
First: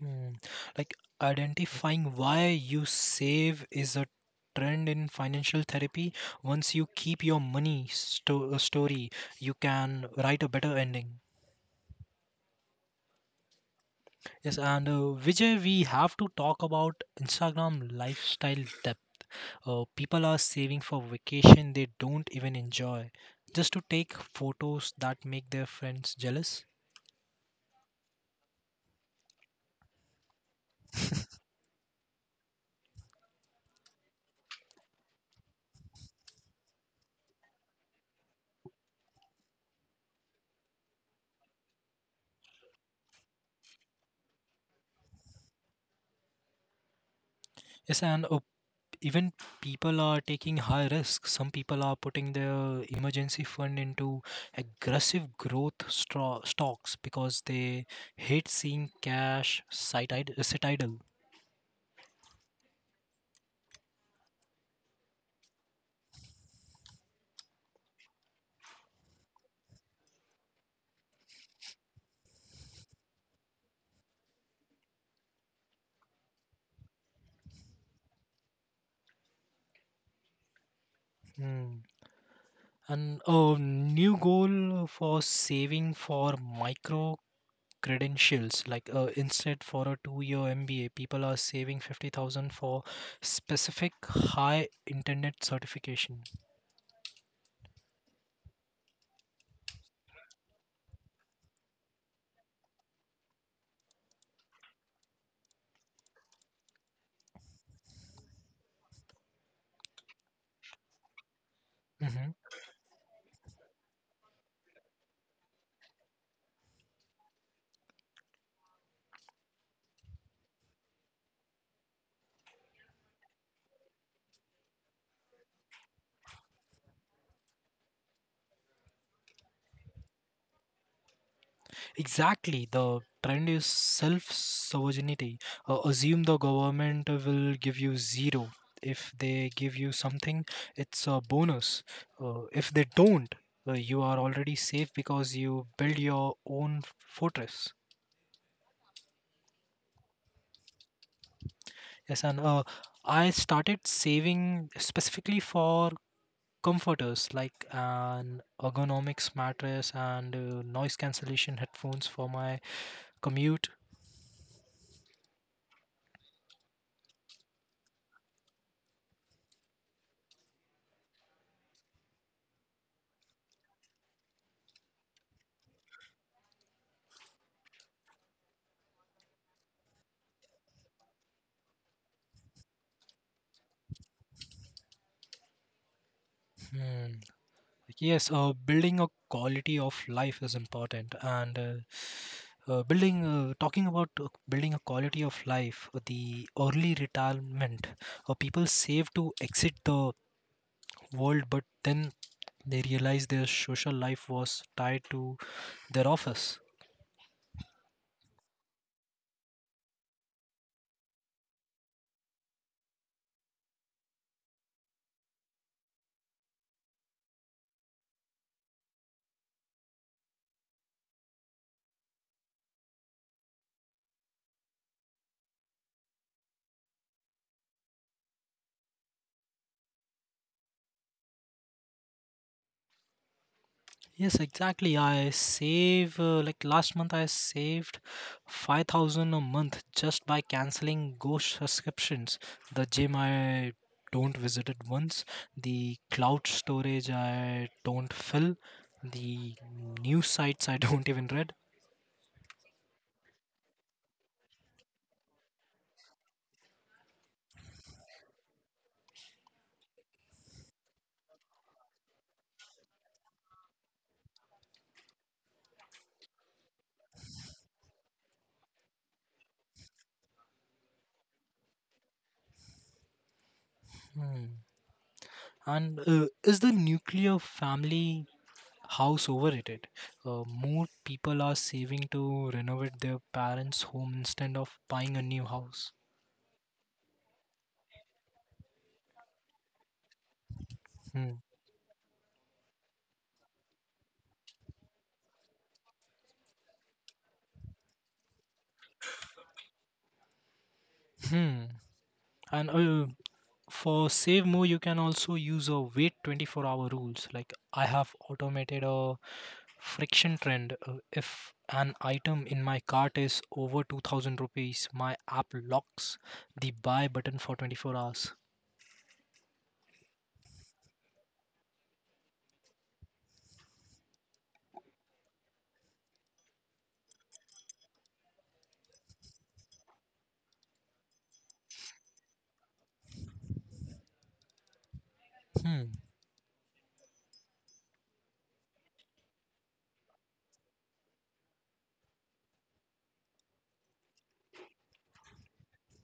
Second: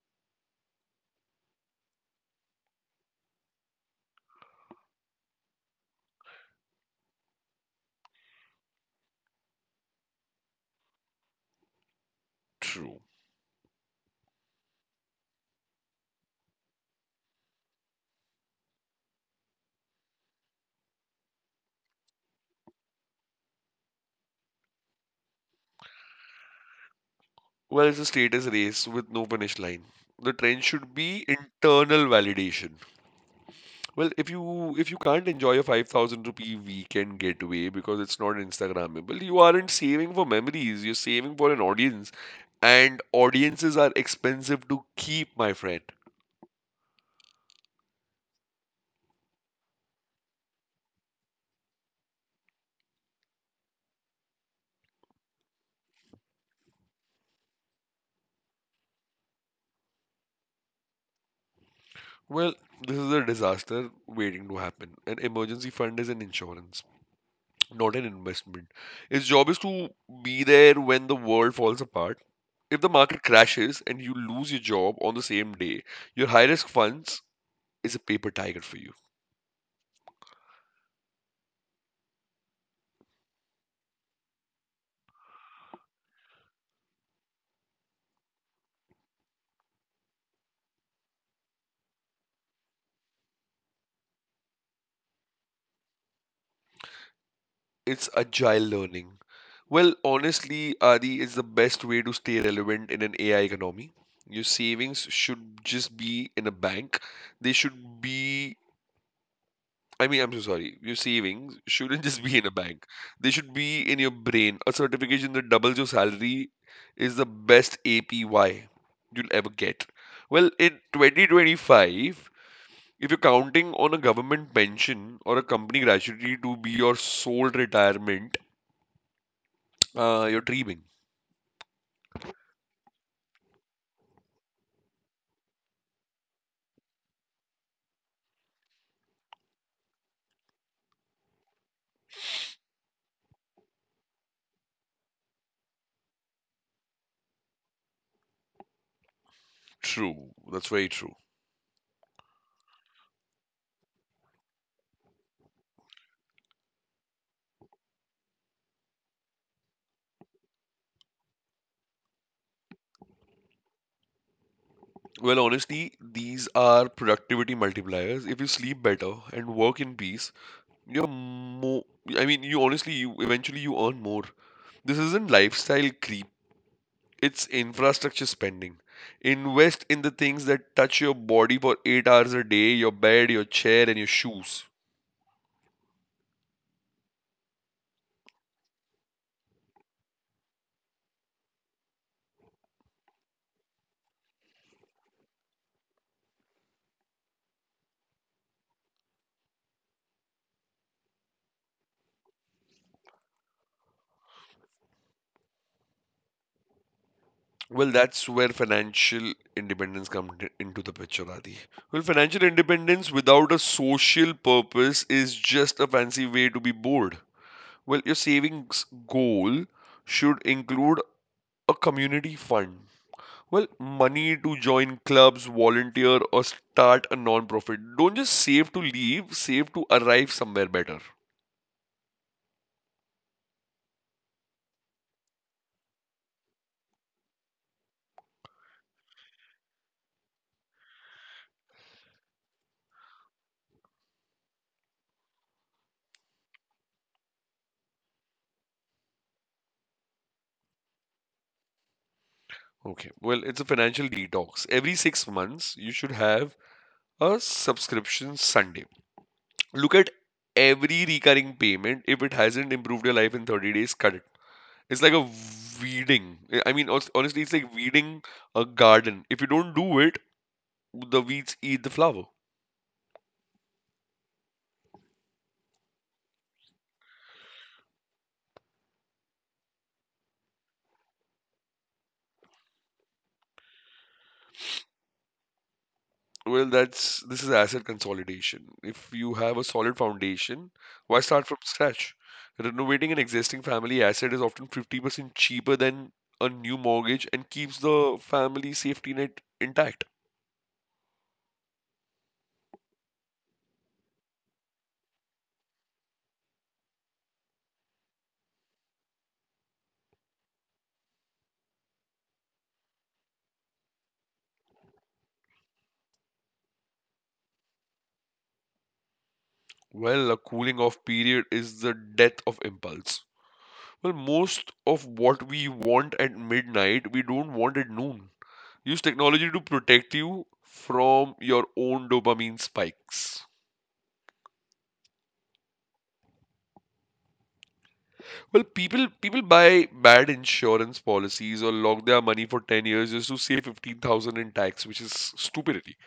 Hmm. Like, identifying why you save is a trend in financial therapy. Once you keep your money story, you can write a better ending.
True.
Yes, and Vijay, we have to talk about Instagram lifestyle. People are saving for vacation they don't even enjoy just to take photos that make their friends jealous.
Well, it's a status race with no finish line. The trend should be internal validation. Well, if you can't enjoy a 5,000 rupee weekend getaway because it's not Instagrammable, you aren't saving for memories, you're saving for an audience. And audiences are expensive to keep, my friend.
Yes, and even people are taking high risk. Some people are putting their emergency fund into aggressive growth stocks because they hate seeing cash sit idle.
Well, this is a disaster waiting to happen. An emergency fund is an insurance, not an investment. Its job is to be there when the world falls apart. If the market crashes and you lose your job on the same day, your high risk funds is a paper tiger for you.
Hmm. And a new goal, for saving for micro credentials, like instead for a 2 year MBA, people are saving 50,000 for specific high internet certification.
It's agile learning. Well, honestly, Adi, is the best way to stay relevant in an AI economy. Your savings should just be in a bank. They should be, I mean, I'm so sorry. Your savings shouldn't just
Mhm.
be in a bank. They should be in your brain. A certification that doubles your salary is the best APY you'll ever get. Well, in 2025, if you're counting on a government pension or a company gratuity to be your sole retirement, you're dreaming.
Exactly, the trend is self sovereignty. Assume the government will give you zero. If they give you something, it's a bonus. If they don't, you are already safe because you build your own fortress.
True. That's very true.
Yes, and I started saving specifically for comforters like an ergonomics mattress and noise cancellation headphones for my commute.
Well, honestly, these are productivity multipliers. If you sleep better and work in peace, you're more. I mean, you honestly, you eventually you earn more. This isn't lifestyle creep. It's infrastructure spending. Invest in the things that touch your body for 8 hours a day: your bed, your chair, and your shoes.
Hmm. Like, yes, building a quality of life is important. And building talking about building a quality of life. The early retirement — people save to exit the world, but then they realize their social life was tied to their office.
Well, that's where financial independence comes into the picture, Adi. Well, financial independence without a social purpose is just a fancy way to be bored. Well, your savings goal should include a community fund. Well, money to join clubs, volunteer, or start a non-profit. Don't just save to leave, save to arrive somewhere better.
Yes, exactly. I save Like last month I saved 5000 a month just by canceling ghost subscriptions. The gym I don't visit it once, the cloud storage I don't fill, the news sites I don't even read.
Okay, well, it's a financial detox. Every 6 months, you should have a subscription Sunday. Look at every recurring payment. If it hasn't improved your life in 30 days, cut it. It's like a weeding I mean hons- honestly, it's like weeding a garden. If you don't do it, the weeds eat the flower.
Hmm. And is the nuclear family house overrated? More people are saving to renovate their parents' home instead of buying a new house.
Well that's This is asset consolidation. If you have a solid foundation, why
Hmm.
start from scratch? Renovating an existing family asset is often 50% cheaper than a new mortgage, and keeps the family safety net intact.
Hmm. And for save more, you can also use a wait 24-hour rules. Like, I have automated a friction trend. If an item in my cart is over 2000 rupees, my app locks the buy button for 24 hours.
Well, a cooling off period is the death of impulse. Well, most of what we want at midnight, we don't want at noon. Use technology to protect you from your own dopamine spikes.
Hmm.
Well, people buy bad insurance policies or lock their money for 10 years just to save 15,000 in tax, which is stupidity.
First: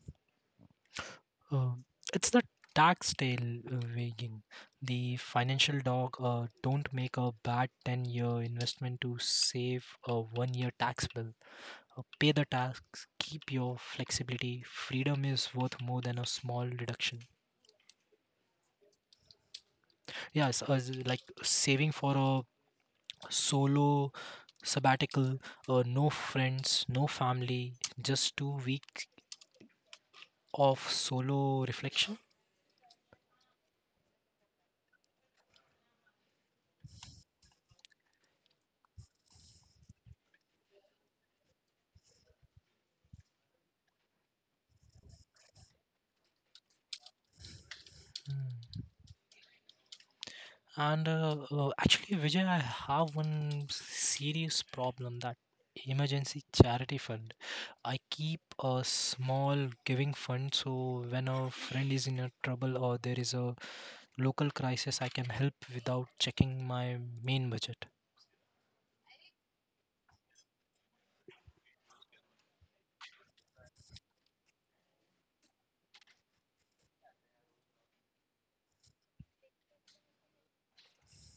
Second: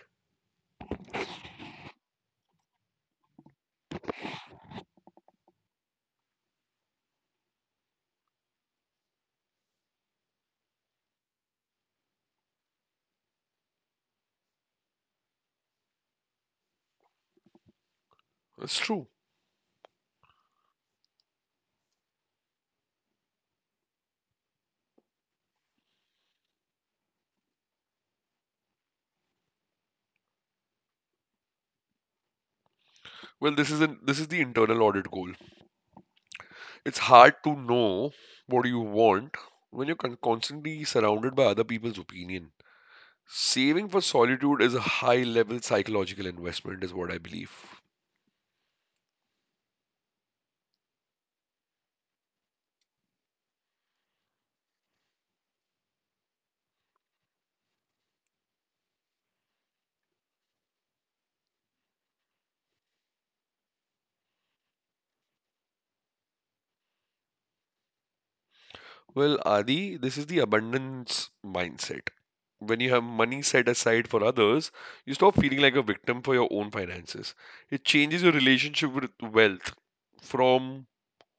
Uh, it's the tax tail wagging the financial dog. Don't make a bad 10-year investment to save a one year tax bill. Pay the tasks, keep your flexibility. Freedom is worth more than a small reduction.
That's true.
Yes, as like saving for a solo sabbatical, no friends, no family, just 2 weeks of solo reflection.
Well, this is the internal audit goal. It's hard to know what you want when you're constantly surrounded by other people's opinion. Saving for solitude is a high level psychological investment, is what I believe.
Mm. And actually, Vijay, I have one serious problem — that emergency charity fund. I keep a small giving fund, so when a friend is in a trouble or there is a local crisis, I can help without checking my main budget.
Well, Adi, this is the abundance mindset. When you have money set aside for others, you stop feeling like a victim for your own finances. It changes your relationship with wealth from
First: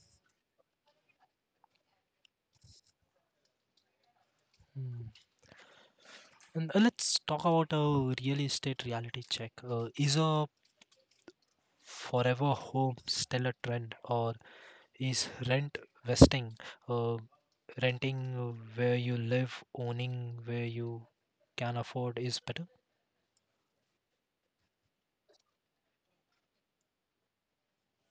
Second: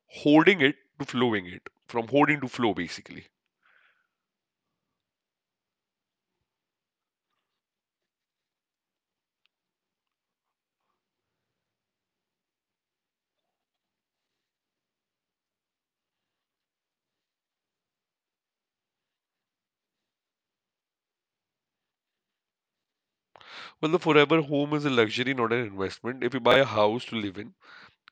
holding it to flowing it, from hoarding to flow, basically.
Mm. And let's talk about a real estate reality check. Is a forever home still a trend, or is rent vesting, uh, renting where you live, owning where you can afford, is better?
Well, the forever home is a luxury, not an investment. If you buy a house to live in,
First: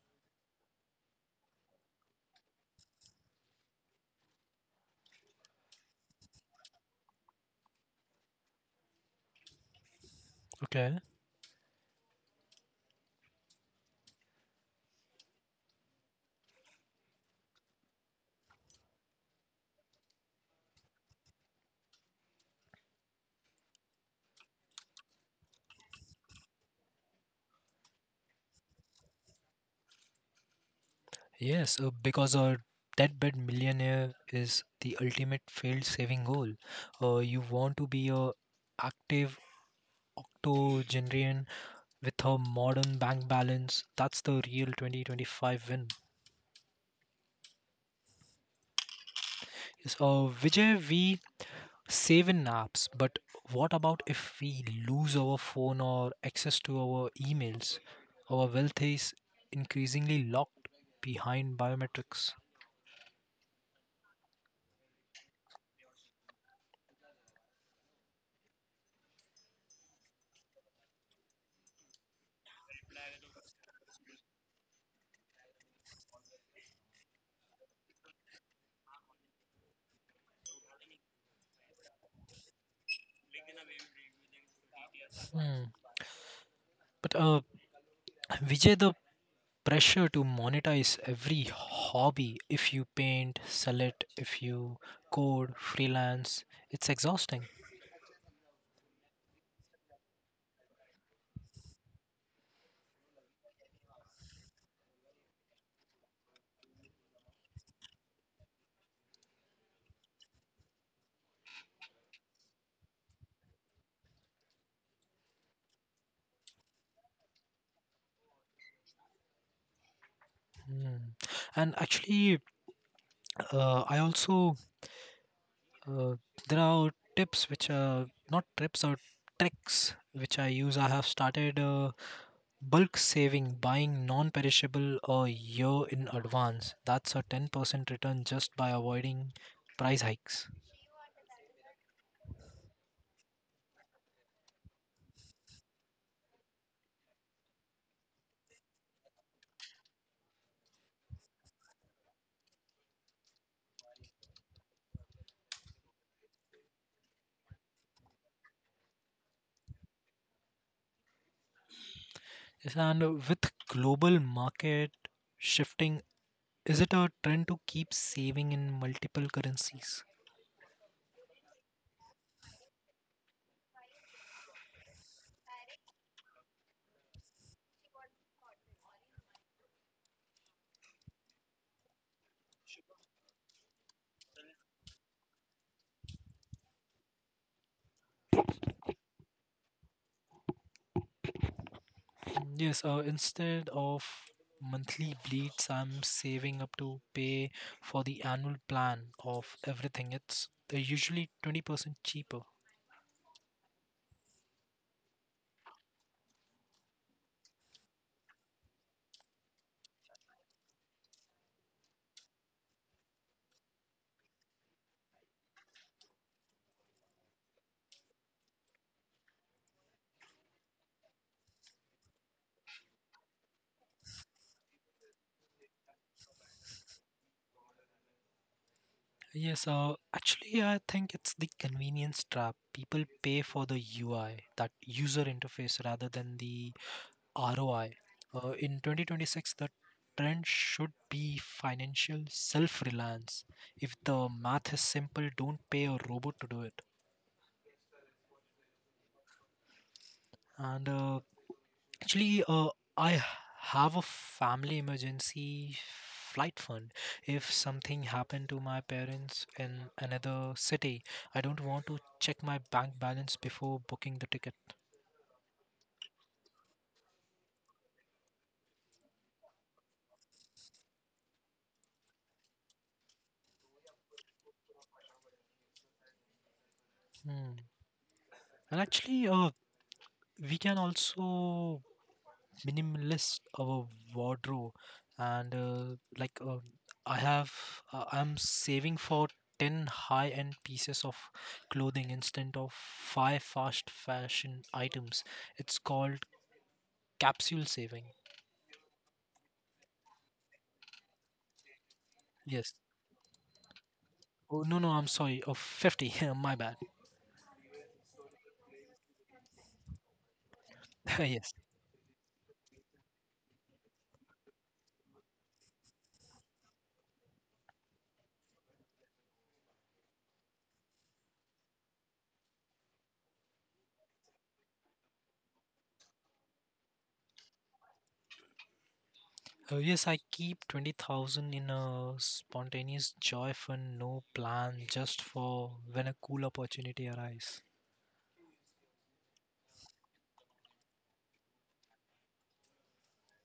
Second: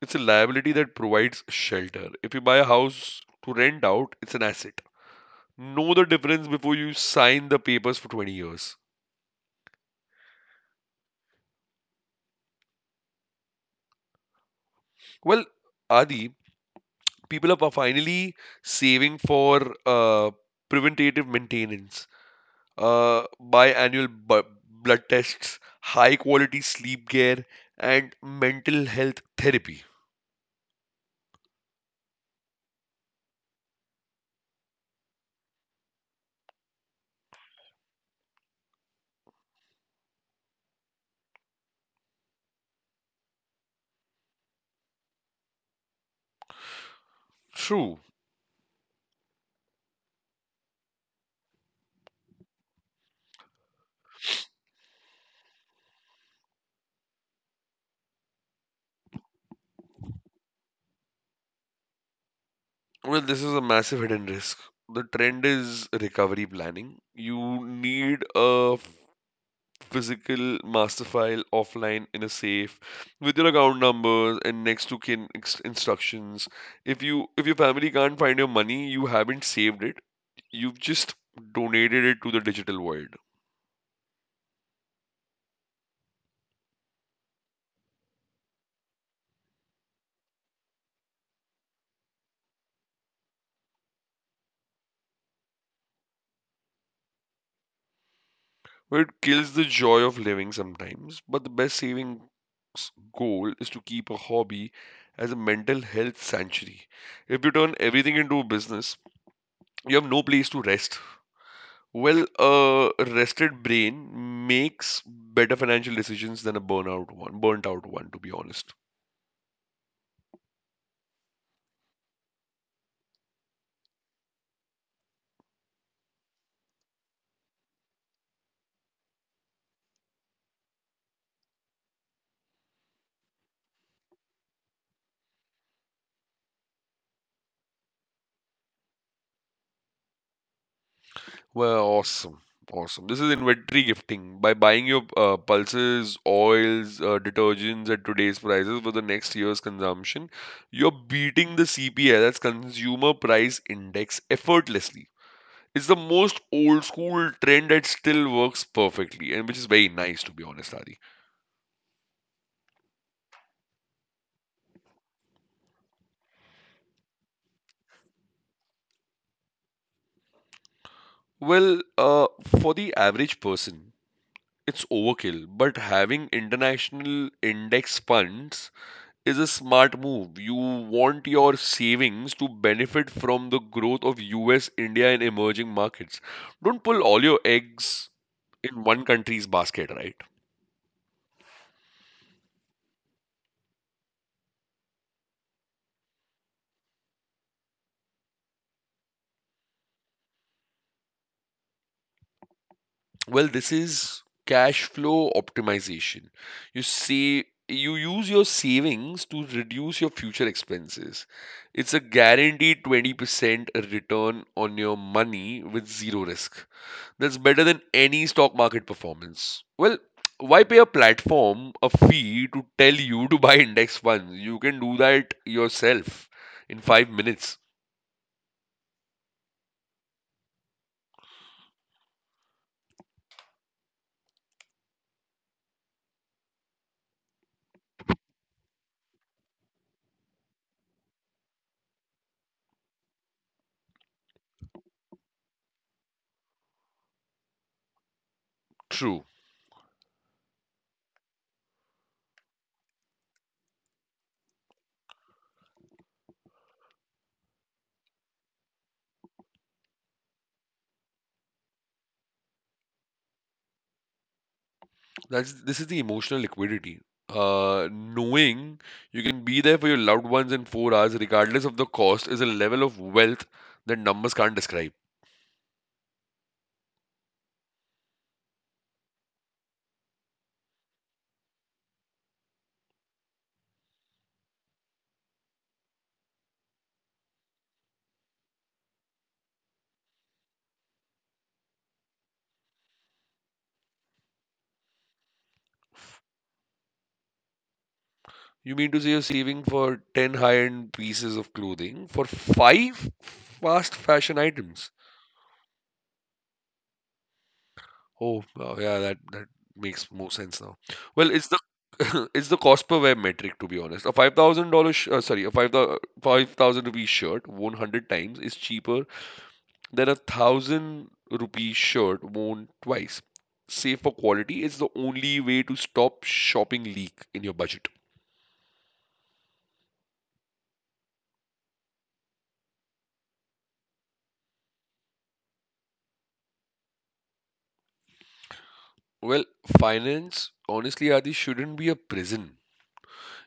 it's a liability that provides shelter. If you buy a house to rent out, it's an asset. Know the difference before you sign the papers for 20 years.
Okay.
Well, Adi, people are finally saving for preventative maintenance, biannual blood tests, high quality sleep care, and mental health therapy.
Yes, because a deadbed millionaire is the ultimate failed saving goal. You want to be a active octogenarian with her modern bank balance. That's the real 2025 win.
True.
Yes, Vijay, we save in apps, but what about if we lose our phone or access to our emails? Our wealth is increasingly locked behind biometrics.
Well, this is a massive hidden risk. The trend is recovery planning. You need a physical master file offline in a safe with your account numbers and next to kin instructions. If your family can't find your money, you haven't saved it. You've just donated it to the digital void,
Hmm. But Vijay, the pressure to monetize every hobby — if you paint, sell it; if you code, freelance — it's exhausting.
where it kills the joy of living sometimes, but the best savings goal is to keep a hobby as a mental health sanctuary. If you turn everything into a business, you have no place to rest. Well, a rested brain makes better financial decisions than burnt out one, to be honest.
Hmm. And actually, I also uh, there are tips which are not tips or tricks which I use. I have started bulk saving, buying non-perishable a year in advance. That's a 10% return just by avoiding price hikes.
Well, awesome. Awesome. This is inventory gifting. By buying your pulses, oils, detergents at today's prices for the next year's consumption, you're beating the CPI, that's Consumer Price Index, effortlessly. It's the most old school trend that still works perfectly, and which is very nice, to be honest, Adi.
Yes, and with global market shifting, is it a trend to keep saving in multiple currencies?
Well, for the average person, it's overkill, but having international index funds is a smart move. You want your savings to benefit from the growth of US, India, and emerging markets. Don't pull all your eggs in one country's basket, right?
Mm. Yes, instead of monthly bleeds, I'm saving up to pay for the annual plan of everything. It's they're usually 20% cheaper.
Well, this is cash flow optimization. You see, you use your savings to reduce your future expenses. It's a guaranteed 20% return on your money with zero risk. That's better than any stock market performance. Well, why pay a platform a fee to tell you to buy index funds? You can do that yourself in 5 minutes.
Yes, actually, I think it's the convenience trap. People pay for the UI, that user interface, rather than the ROI. In 2026, the trend should be financial self reliance. If the math is simple, don't pay a robot to do it.
True.
And actually, I have a family emergency flight fund. If something happened to my parents in another city, I don't want to check my bank balance before booking the ticket.
That's this is the emotional liquidity. Knowing you can be there for your loved ones in 4 hours, regardless of the cost, is a level of wealth that numbers can't describe.
Hmm. And actually, we can also minimalist our wardrobe. And like, I have, I'm saving for 10 high-end pieces of clothing instead of five fast fashion items. It's called capsule saving.
You mean to say you're saving for 10 high-end pieces of clothing for
Yes.
five fast fashion
Oh, no, no,
items?
I'm sorry. Of 50. My bad.
Oh, wow, yeah, that makes more sense now. Well, it's
Yes.
the it's the cost per wear metric, to be honest. A five thousand rupee shirt worn 100 times is cheaper then a 1,000 rupee shirt worn twice. Save for quality is the only way to stop shopping leak in your budget.
Yes, I keep 20,000 in a spontaneous joy fund, no plan, just for when a cool opportunity arrives.
Well, finance, honestly, Adi, shouldn't be a prison.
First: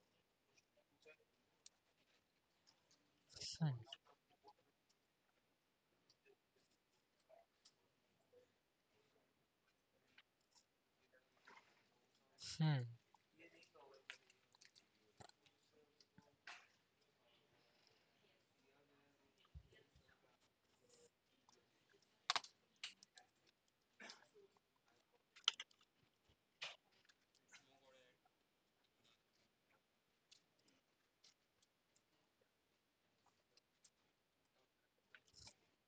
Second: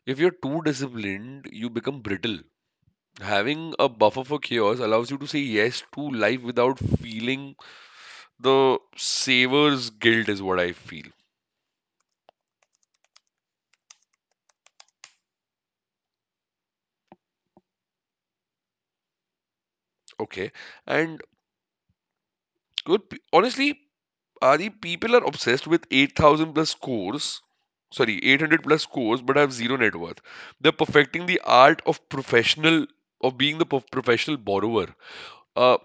If you're too disciplined, you become brittle.
Hmm.
Having a buffer for chaos allows you to say yes to life without feeling the savor's guilt, is what I feel.
Hmm.
Okay. And good, honestly, Adi, people are obsessed with 8,000 plus scores. Sorry, 800 plus scores, but have zero net worth. They're perfecting the art of being the professional borrower. Uh,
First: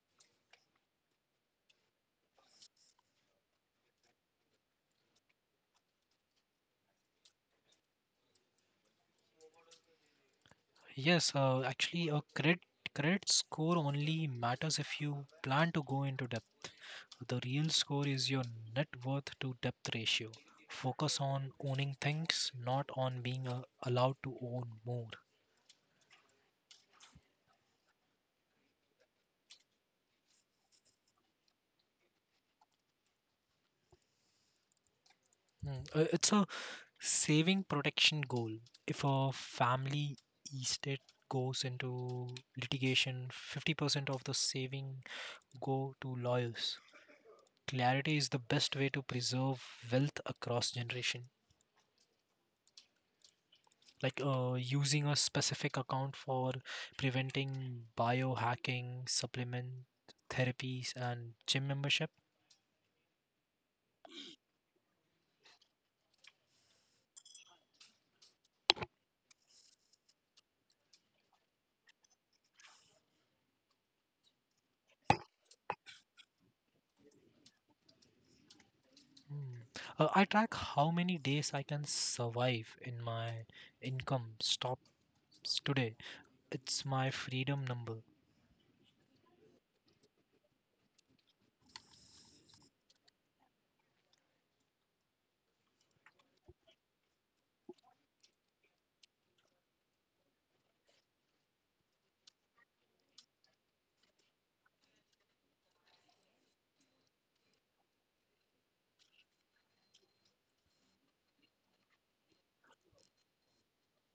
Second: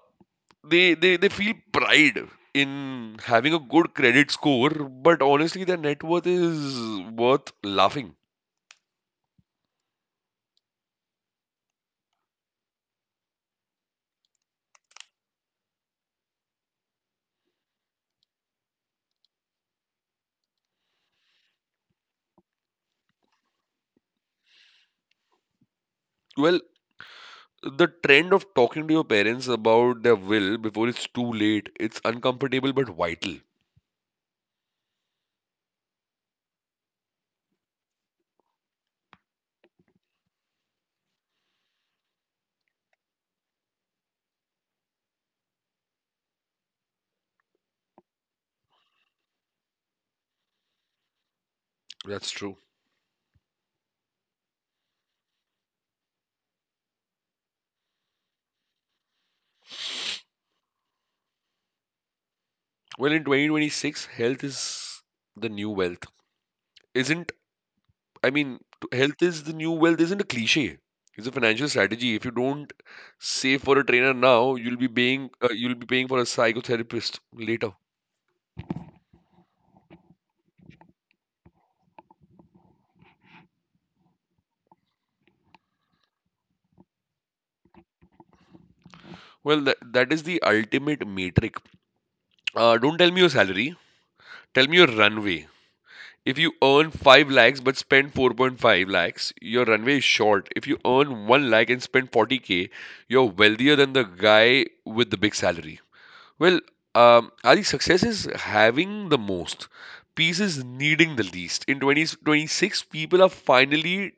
they feel pride in having a good credit score, but honestly, their net worth is worth laughing.
Yes, actually, a credit score only matters if you plan to go into depth. The real score is your net worth to depth ratio. Focus on owning things, not on being allowed to own more.
Well, the trend of talking to your parents about their will before it's too late, it's uncomfortable but vital.
Mm. It's a saving protection goal. If a family estate goes into litigation, 50% of the saving go to lawyers. Clarity is the best way to preserve wealth across generation,
That's true.
like using a specific account for preventing biohacking supplement therapies and gym membership.
Well, in 2026, health is the new wealth. Isn't I mean, health is the new wealth isn't a cliche. It's a financial strategy. If you don't save for a trainer now, you'll be paying for a psychotherapist later.
Hmm. I track how many days I can survive in my income stops today. It's my freedom number.
Well, that is the ultimate metric. Don't tell me your salary, tell me your runway. If you earn 5 lakhs but spend 4.5 lakhs, your runway is short. If you earn 1 lakh and spend 40K, you're wealthier than the guy with the big salary. Well, I think success is having the most. Peace is needing the least. In 2026, people are finally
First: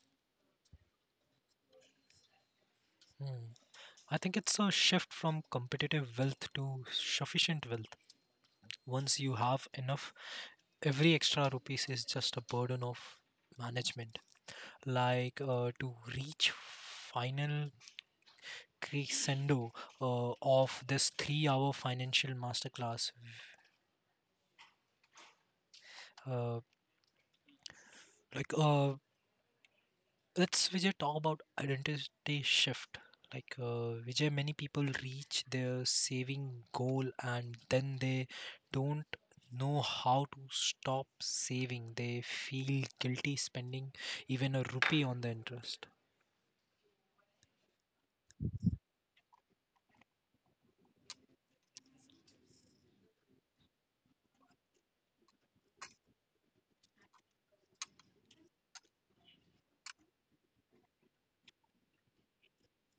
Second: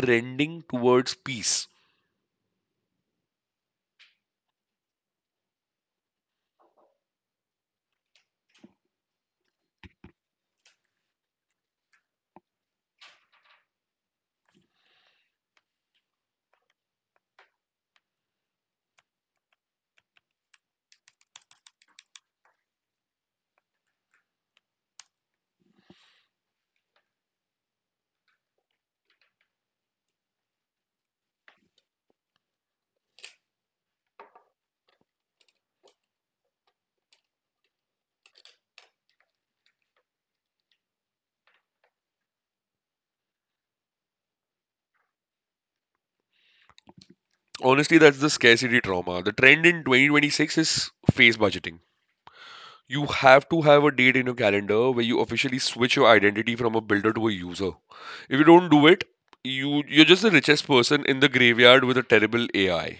trending towards peace.
Hmm. I think it's a shift from competitive wealth to sufficient wealth. Once you have enough, every extra rupees is just a burden of management. Like, to reach final crescendo of this 3-hour financial masterclass, uh, like, let's, Vijay, talk about identity shift. Like, Vijay, many people reach their saving goal and then they don't know how to stop saving. They feel guilty spending even a rupee on the interest.
Honestly, that's the scarcity trauma. The trend in 2026 is phase budgeting. You have to have a date in your calendar where you officially switch your identity from a builder to a user. If you don't do it, you're just the richest person in the graveyard with a terrible AI.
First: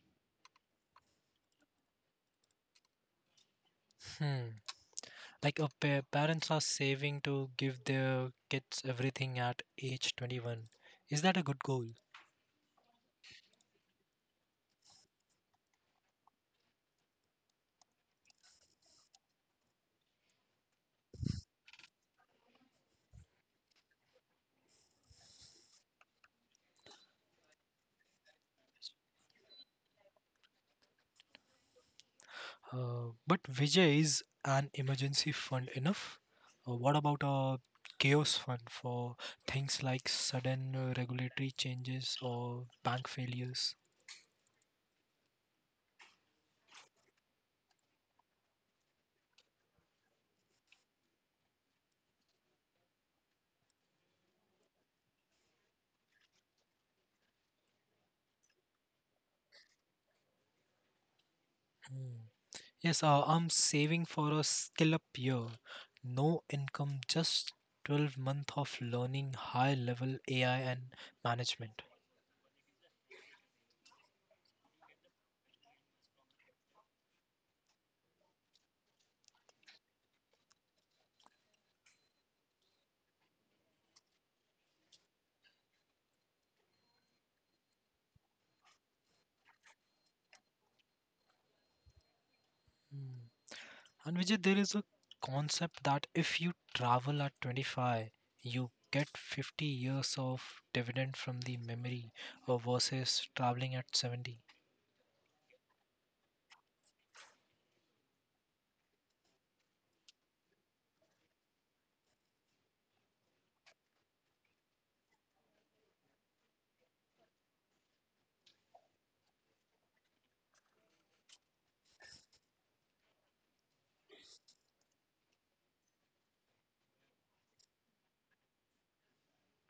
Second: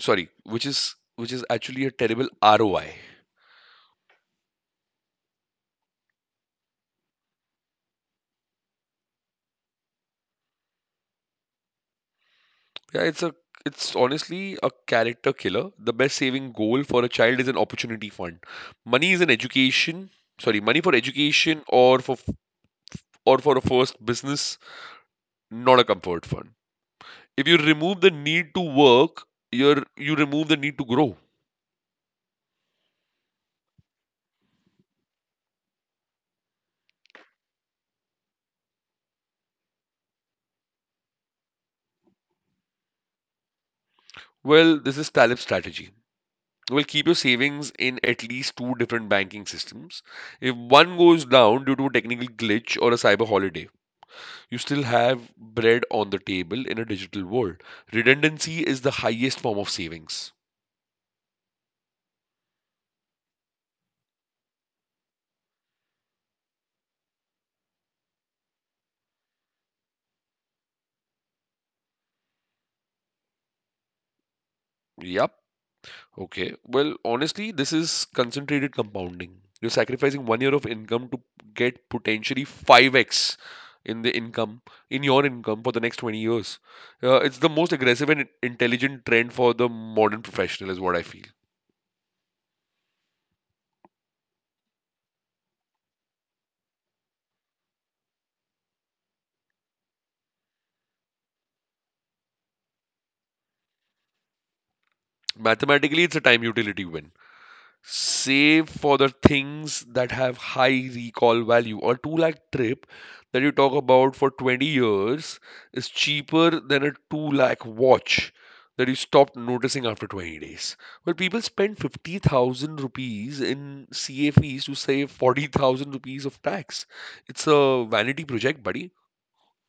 Sorry, which is actually a terrible ROI.
Hmm. Like, parents are saving to give their kids everything at age 21. Is that a good goal?
Yeah, it's honestly a character killer. The best saving goal for a child is an opportunity fund. Money is an education, sorry, money for education or for a first business, not a comfort fund. If you remove the need to work, you remove the need to grow.
But, Vijay, is an emergency fund enough? What about a chaos fund for things like sudden regulatory changes or bank failures?
Well, this is Talib's strategy. Well, keep your savings in at least two different banking systems. If one goes down due to a technical glitch or a cyber holiday, you still have bread on the table in a digital world. Redundancy is the highest form of savings.
Hmm. Yes, I'm saving for a skill up year. No income, just 12 month of learning high level AI and management.
Yep. Okay. Well, honestly, this is concentrated compounding. You're sacrificing 1 year of income to get potentially 5x in in your income for the next 20 years. It's the most aggressive and intelligent trend for the modern professional, is what I feel.
Hmm. And Vijay, there is a concept that if you travel at 25, you get 50 years of dividend from the memory, versus traveling at 70.
Mathematically, it's a time utility win. Save for the things that have high recall value. A 2 lakh trip that you talk about for 20 years is cheaper than a 2 lakh watch that you stopped noticing after 20 days. But people spend 50,000 rupees in CA fees to save 40,000 rupees of tax. It's a vanity project, buddy.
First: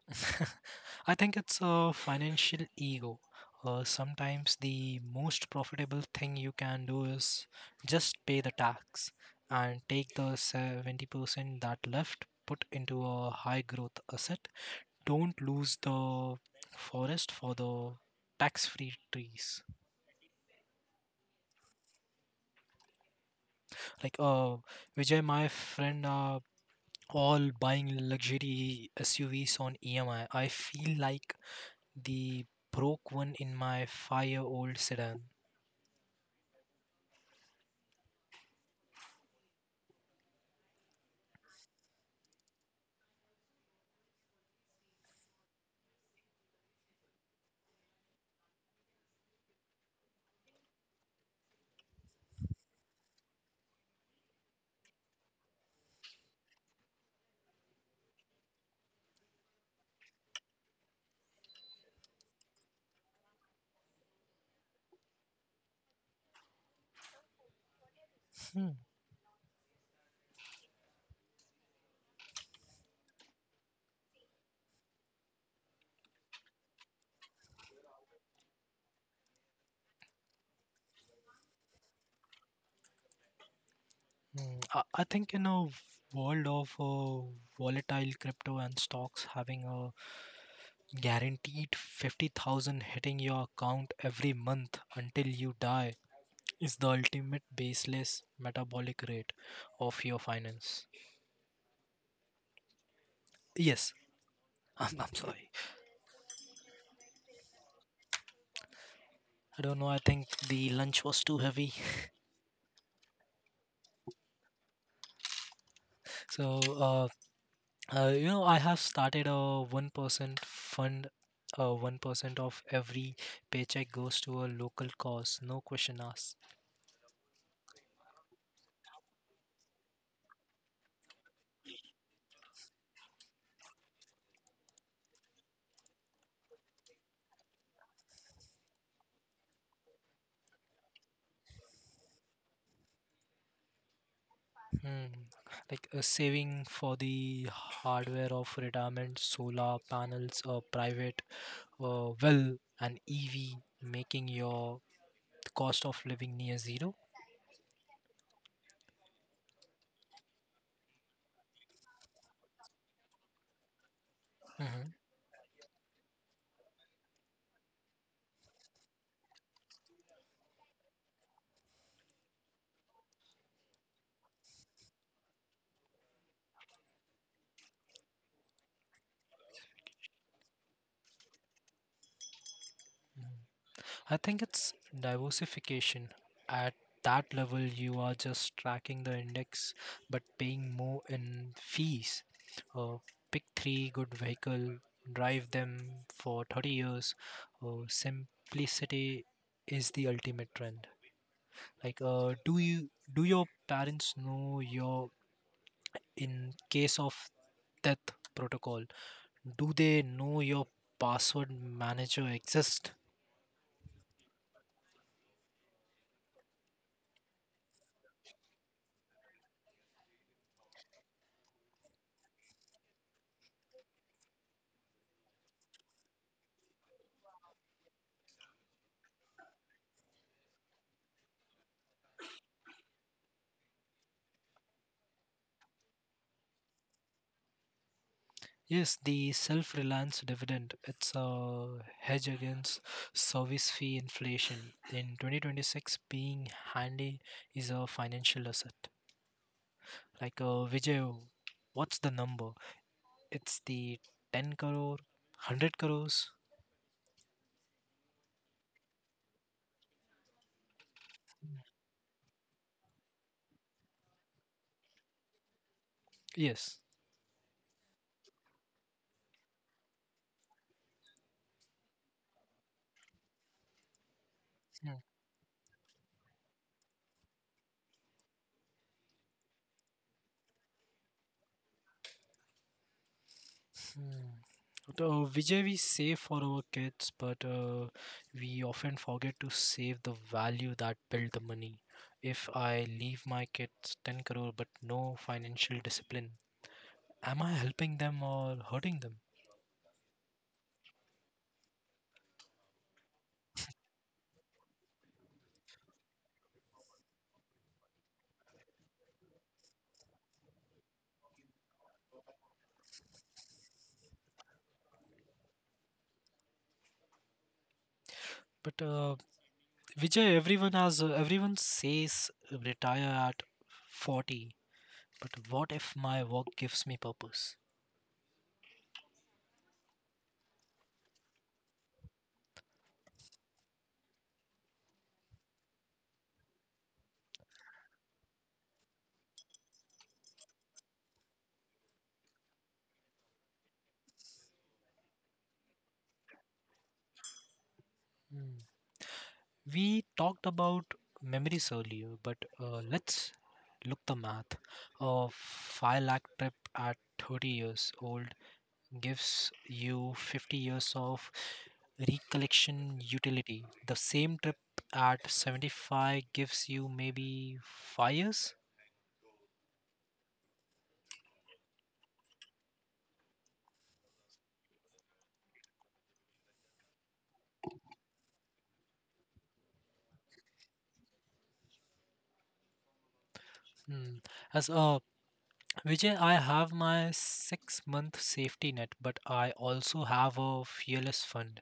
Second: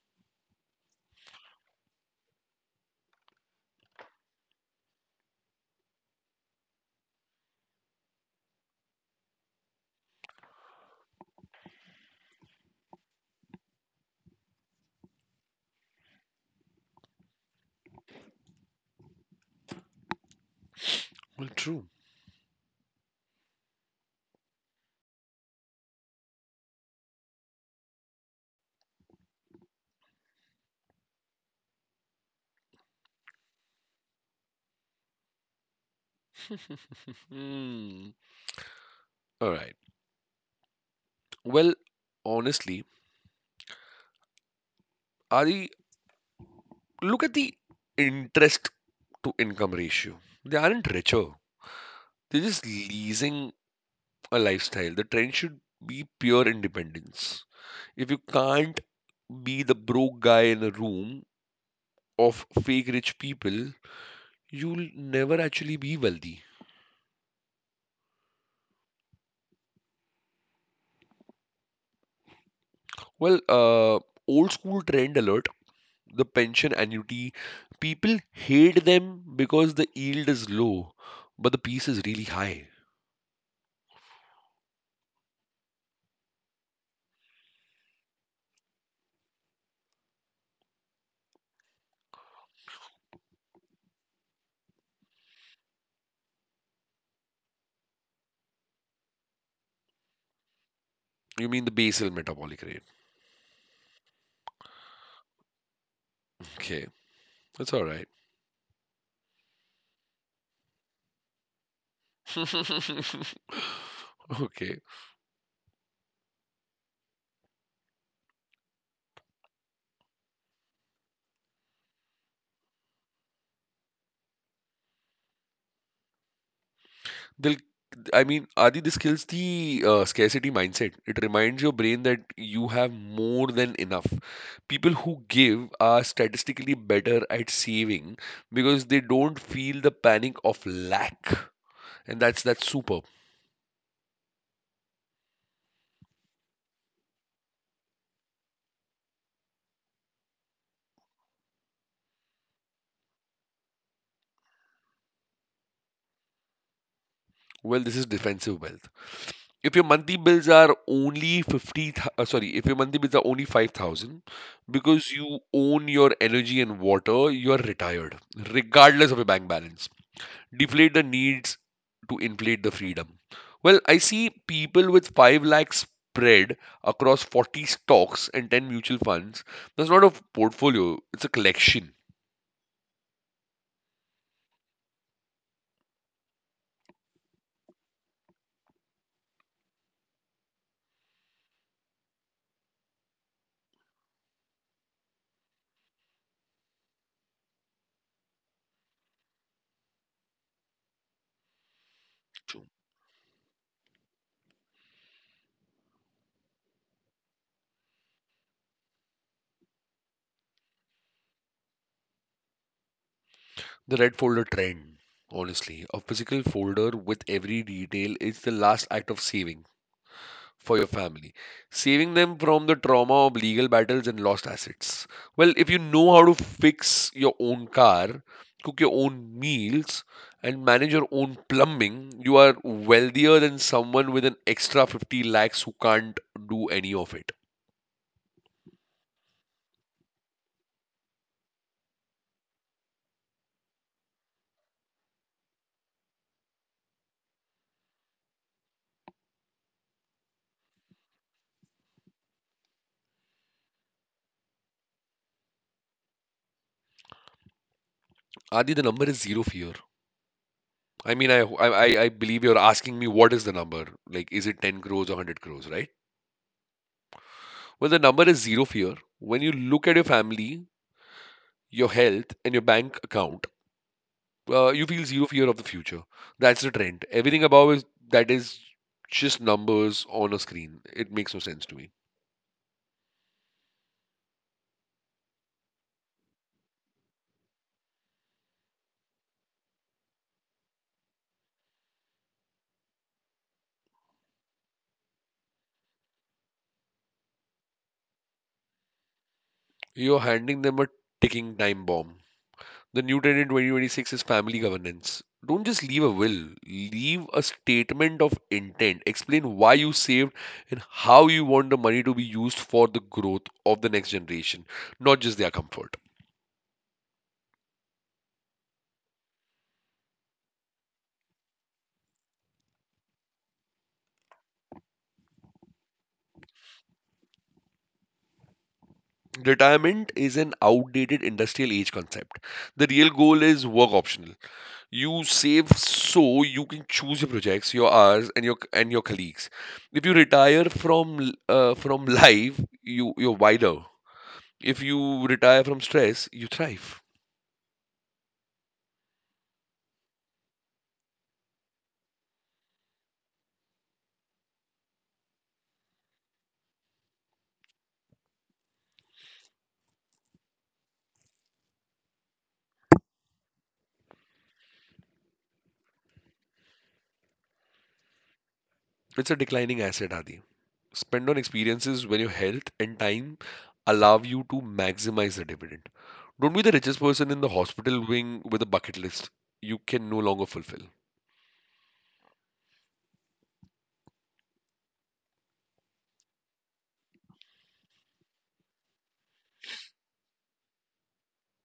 I think it's a financial ego. Sometimes the most profitable thing you can do is just pay the tax and take the 70% that left, put into a high growth asset. Don't lose the forest for the tax free trees.
Well, true.
Like, Vijay, my friend, all buying luxury SUVs on EMI. I feel like the broke one in my 5-year-old sedan.
Hmm. All right. Well, honestly, Adi, look at the interest to income ratio. They aren't richer. They're just leasing a lifestyle. The trend should be pure independence. If you can't be the broke guy in a room of fake rich people, you'll never actually be wealthy.
Hmm.
Well, old school trend alert, the pension annuity. People hate them because the yield is low, but the piece is really high.
Hmm. I think in a world of volatile crypto and stocks, having a guaranteed 50,000 hitting your account every month until you die is the ultimate baseless metabolic rate of your finance.
You mean the basal metabolic rate?
Yes. I'm sorry.
Okay, that's all right.
I don't know. I think the lunch was too heavy.
okay.
So, I have started a 1% fund. 1% of every paycheck goes to a local cause, no question asked.
They'll, I mean, Adi, this kills the scarcity mindset. It reminds your brain that you have more than enough. People who give are statistically better at saving because they don't feel the panic of lack. And that's super.
Hmm. Like, a saving for the hardware of retirement, solar panels, a private well, an EV, making your cost of living near 0.
Well, this is defensive wealth. If your monthly bills are only 50, th- If your monthly bills are only 5,000
Hmm.
because you own your energy and water, you are retired, regardless of your bank balance. Deflate the needs to inflate the freedom. Well, I see people with 5 lakh spread across 40 stocks and 10 mutual funds. That's not a portfolio, it's a collection.
I think it's diversification. At that level, you are just tracking the index but paying more in fees. Uh, Pick three good vehicle, drive them for 30 years. Simplicity is the ultimate trend. Like, do your parents know your in case of death protocol? Do they know your password manager exists?
The red folder trend, honestly, a physical folder with every detail is the last act of saving for your family, saving them from the trauma of legal battles and lost assets. Well, if you know how to fix your own car, cook your own meals, and manage your own plumbing, you are wealthier than someone with an extra 50 lakhs who can't do any of it.
Yes, the self-reliance dividend, it's a hedge against service fee inflation. In 2026, being handy is a financial asset. Like, Vijay, what's the number? It's the 10 crore, 100 crores?
Adi, the number is zero fear. I mean, I believe you're asking me, what is the number? Like, is it 10 crores or 100 crores, right?
Yes.
Well, the number is zero fear. When you look at your family, your health, and your bank account, you feel zero fear of the future. That's the trend. Everything above is just numbers on a screen. It makes no sense to me.
Hmm. Vijay, we save for our kids, but we often forget to save the value that built the money. If I leave my kids 10 crore but no financial discipline, am I helping them or hurting them?
You're handing them a ticking time bomb. The new trend in 2026 is family governance. Don't just leave a will, leave a statement of intent. Explain why you saved and how you want the money to be used for the growth of the next generation, not just their comfort.
But Vijay, everyone says retire at 40, but what if my work gives me purpose?
Retirement is an outdated industrial age concept. The real goal is work optional. You save so you can choose your projects, your hours, and your colleagues. If you retire from life, you're wider. If you retire from stress, you thrive.
Hmm. We talked about memories earlier, but let's look the math. A 5 lakh trip at 30 years old gives you 50 years of recollection utility. The same trip at 75 gives you maybe 5 years.
It's a declining asset, Adi. Spend on experiences when your health and time allow you to maximize the dividend. Don't be the richest person in the hospital wing with a bucket list you can no longer fulfill.
Hmm. As a Vijay, I have my 6 month safety net, but I also have a fearless fund.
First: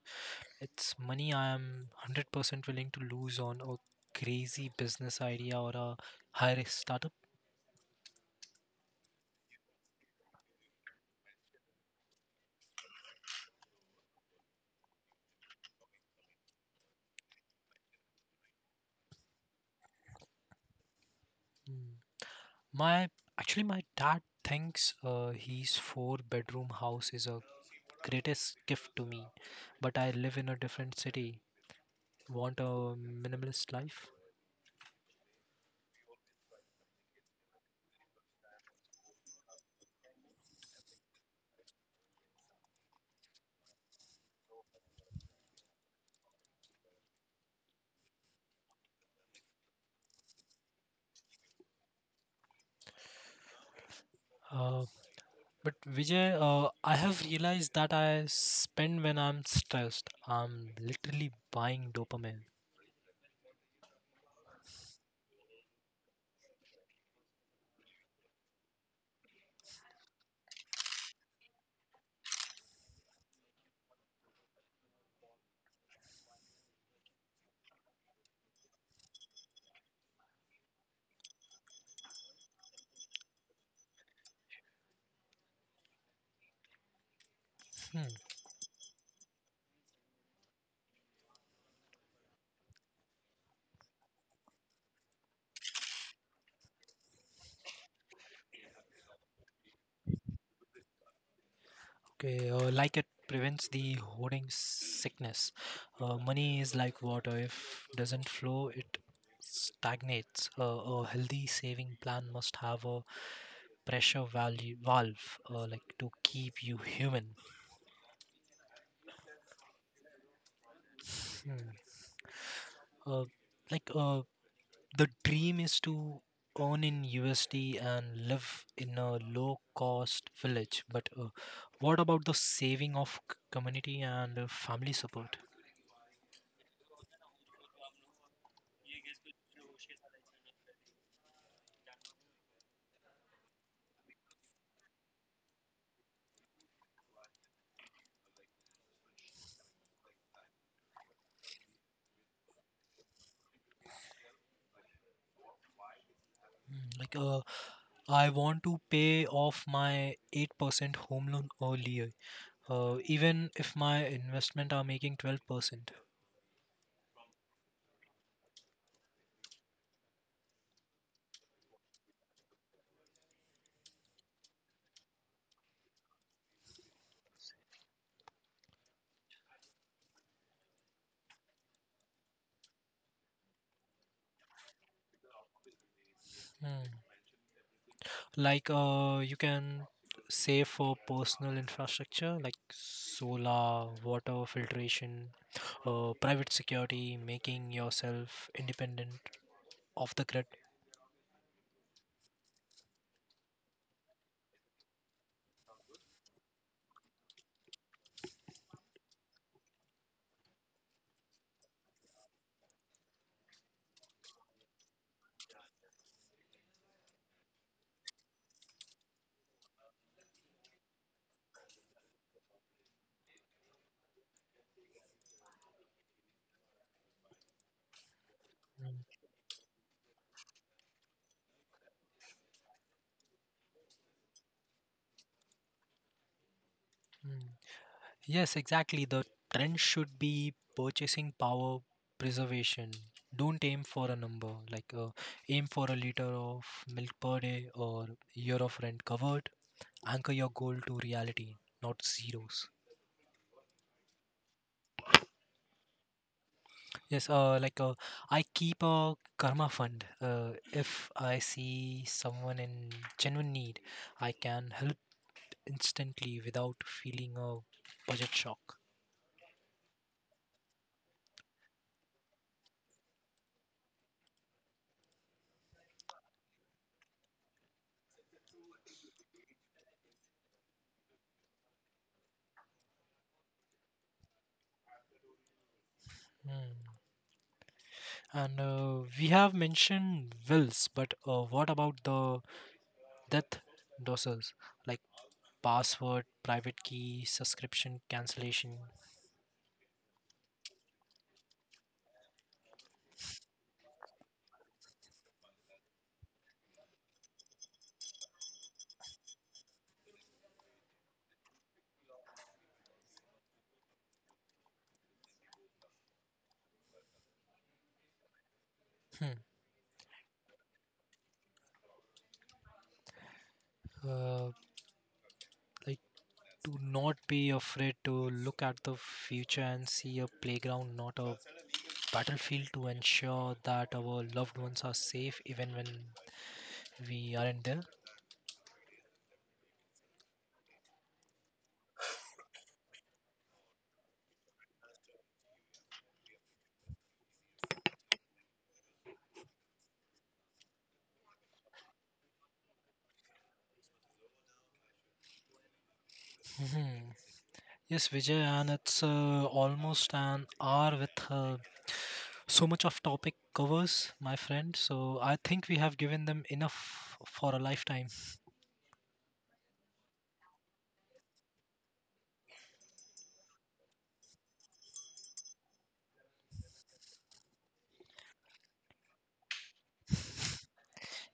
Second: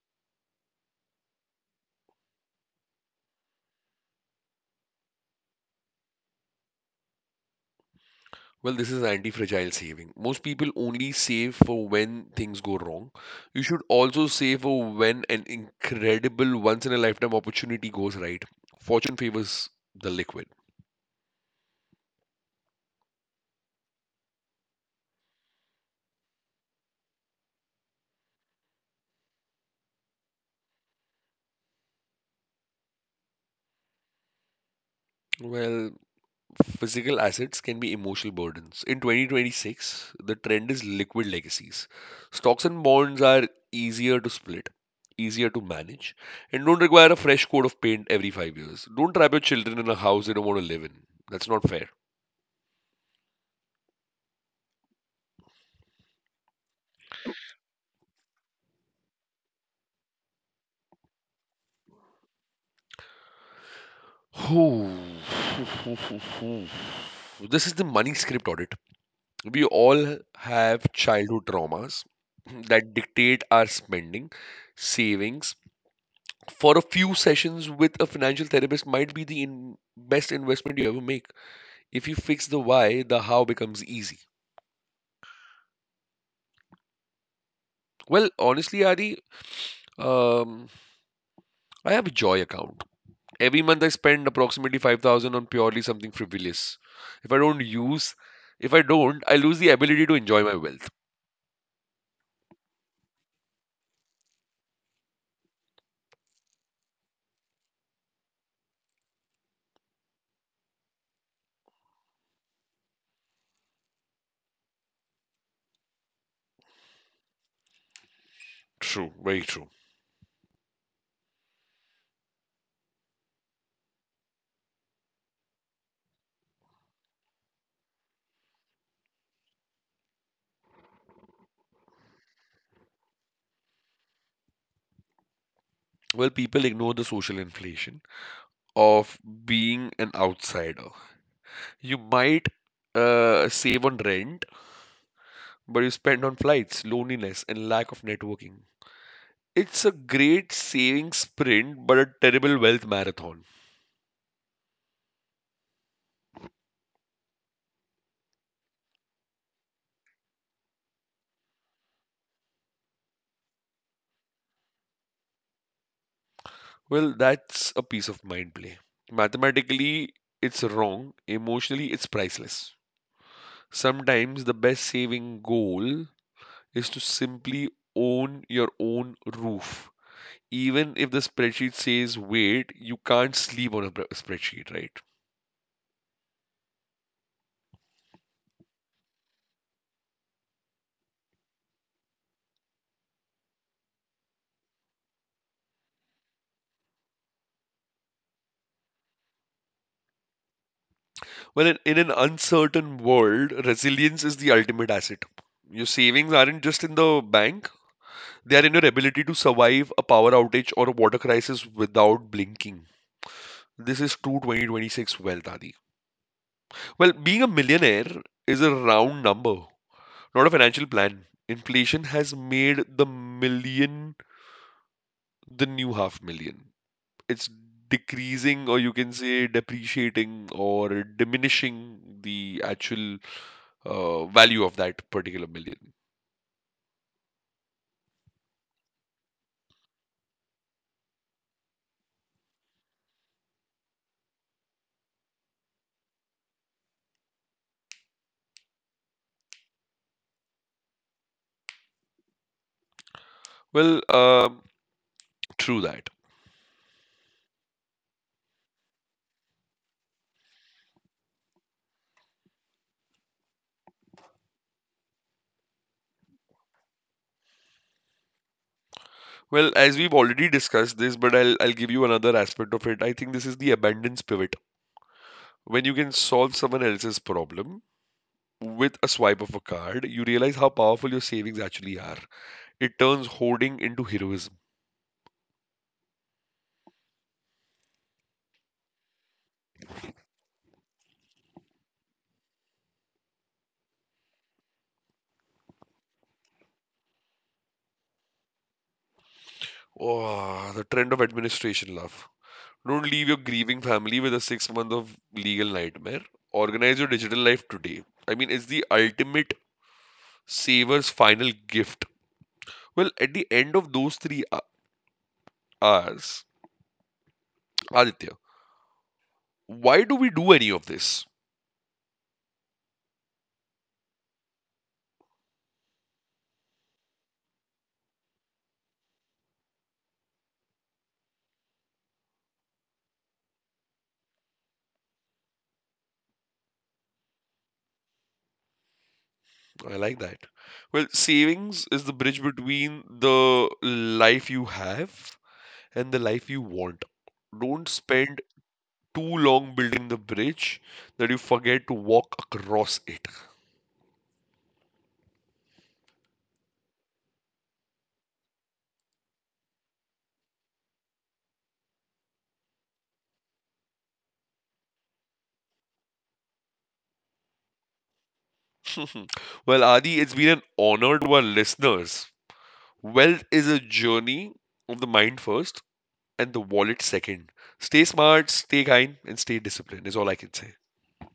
It's money I am 100% willing to lose on a crazy business idea or a high risk startup.
Well, this is anti-fragile saving. Most people only save for when things go wrong. You should also save for when an incredible once-in-a-lifetime opportunity goes right. Fortune favors the liquid.
Mm. My actually my dad thinks his 4-bedroom house is a greatest gift to me, but I live in a different city. Want a minimalist life?
Well, physical assets can be emotional burdens. In 2026, the trend is liquid legacies. Stocks and bonds are easier to split, easier to manage, and don't require a fresh coat of paint every 5 years. Don't trap your children in a house they don't want to live in. That's not fair.
Uh, but, Vijay, I have realized that I spend when I'm stressed. I'm literally buying dopamine.
Ooh. This is the money script audit. We all have childhood traumas that dictate our spending, savings. For a few sessions with a financial therapist might be the best investment you ever make. If you fix the why, the how becomes easy.
Hmm.
Well, honestly, Adi, um, I have a joy account. Every month I spend approximately 5,000 on purely something frivolous. If I don't use, if I don't, I lose the ability to enjoy my wealth.
Okay, like, it prevents the hoarding sickness. Money is like water; if doesn't flow, it stagnates. A healthy saving plan must have a pressure value valve, like, to keep you human.
True, very true.
Hmm. Uh, like, the dream is to earn in USD and live in a low-cost village. But what about the saving of community and family support?
Well, people ignore the social inflation of being an outsider. You might save on rent, but you spend on flights, loneliness, and lack of networking. It's a great saving sprint, but a terrible wealth marathon.
Mm. Like, I want to pay off my 8% home loan earlier, even if my investment are making 12%.
Well, that's a piece of mind play. Mathematically, it's wrong. Emotionally, it's priceless. Sometimes the best saving goal is to simply own your own roof, even if the spreadsheet says wait. You can't sleep on a spreadsheet, right?
Hmm. Like, you can save for personal infrastructure like solar, water filtration, private security, making yourself independent of the grid.
Well, in an uncertain world, resilience is the ultimate asset. Your savings aren't just in the bank, they are in your ability to survive a power outage or a water crisis without blinking. This is true 2026 wealth, Adi. Well, being a millionaire is a round number, not a financial plan. Inflation has made the million the new half million. It's decreasing, or you
Mm.
can say depreciating or diminishing the actual value of that particular million.
Mm. Yes, exactly. The trend should be purchasing power preservation. Don't aim for a number. Like, aim for a liter of milk per day or year of rent covered. Anchor your goal to reality, not zeros.
Well, true that.
Yes, like, I keep a karma fund. If I see someone in genuine need, I can help instantly without feeling a budget shock.
Well, as we've already discussed this, but I'll give you another aspect of it. I think this is the abundance pivot. When you can solve someone else's problem with a swipe of a card, you realize how powerful your savings actually are. It turns hoarding into heroism.
Hmm. And we have mentioned wills, but what about the death doses like password, private key, subscription cancellation?
Oh, the trend of administration love. Don't leave your grieving family with a 6 month of legal nightmare. Organize your digital life today. I mean, it's the ultimate saver's final gift. Well, at the end of those three hours, Aditya,
Hmm.
why do we do any of this?
Uh, like, do not be afraid to look at the future and see a playground, not a battlefield, to ensure that our loved ones are safe even when we aren't there.
I like that. Well, savings is the bridge between the life you have and the life you want. Don't spend too long building the bridge that you forget to walk across it.
Mhm. Yes, Vijay, and it's almost an hour with so much of topic covers, my friend. So I think we have given them enough for a lifetime.
Well, Adi, it's been an honor to our listeners. Wealth is a journey of the mind first and the wallet second. Stay smart, stay kind, and stay disciplined, is all I can say.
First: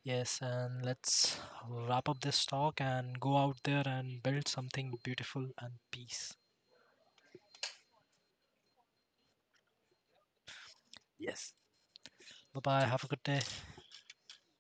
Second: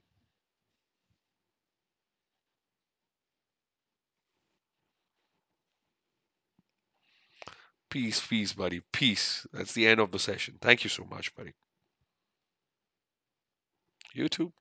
Yes, and let's wrap up this talk and go out there and build something beautiful, and peace.
Peace, peace, buddy. Peace. That's the end of the session. Thank you so much, buddy.
Yes. Bye bye. Have a good day.
You too.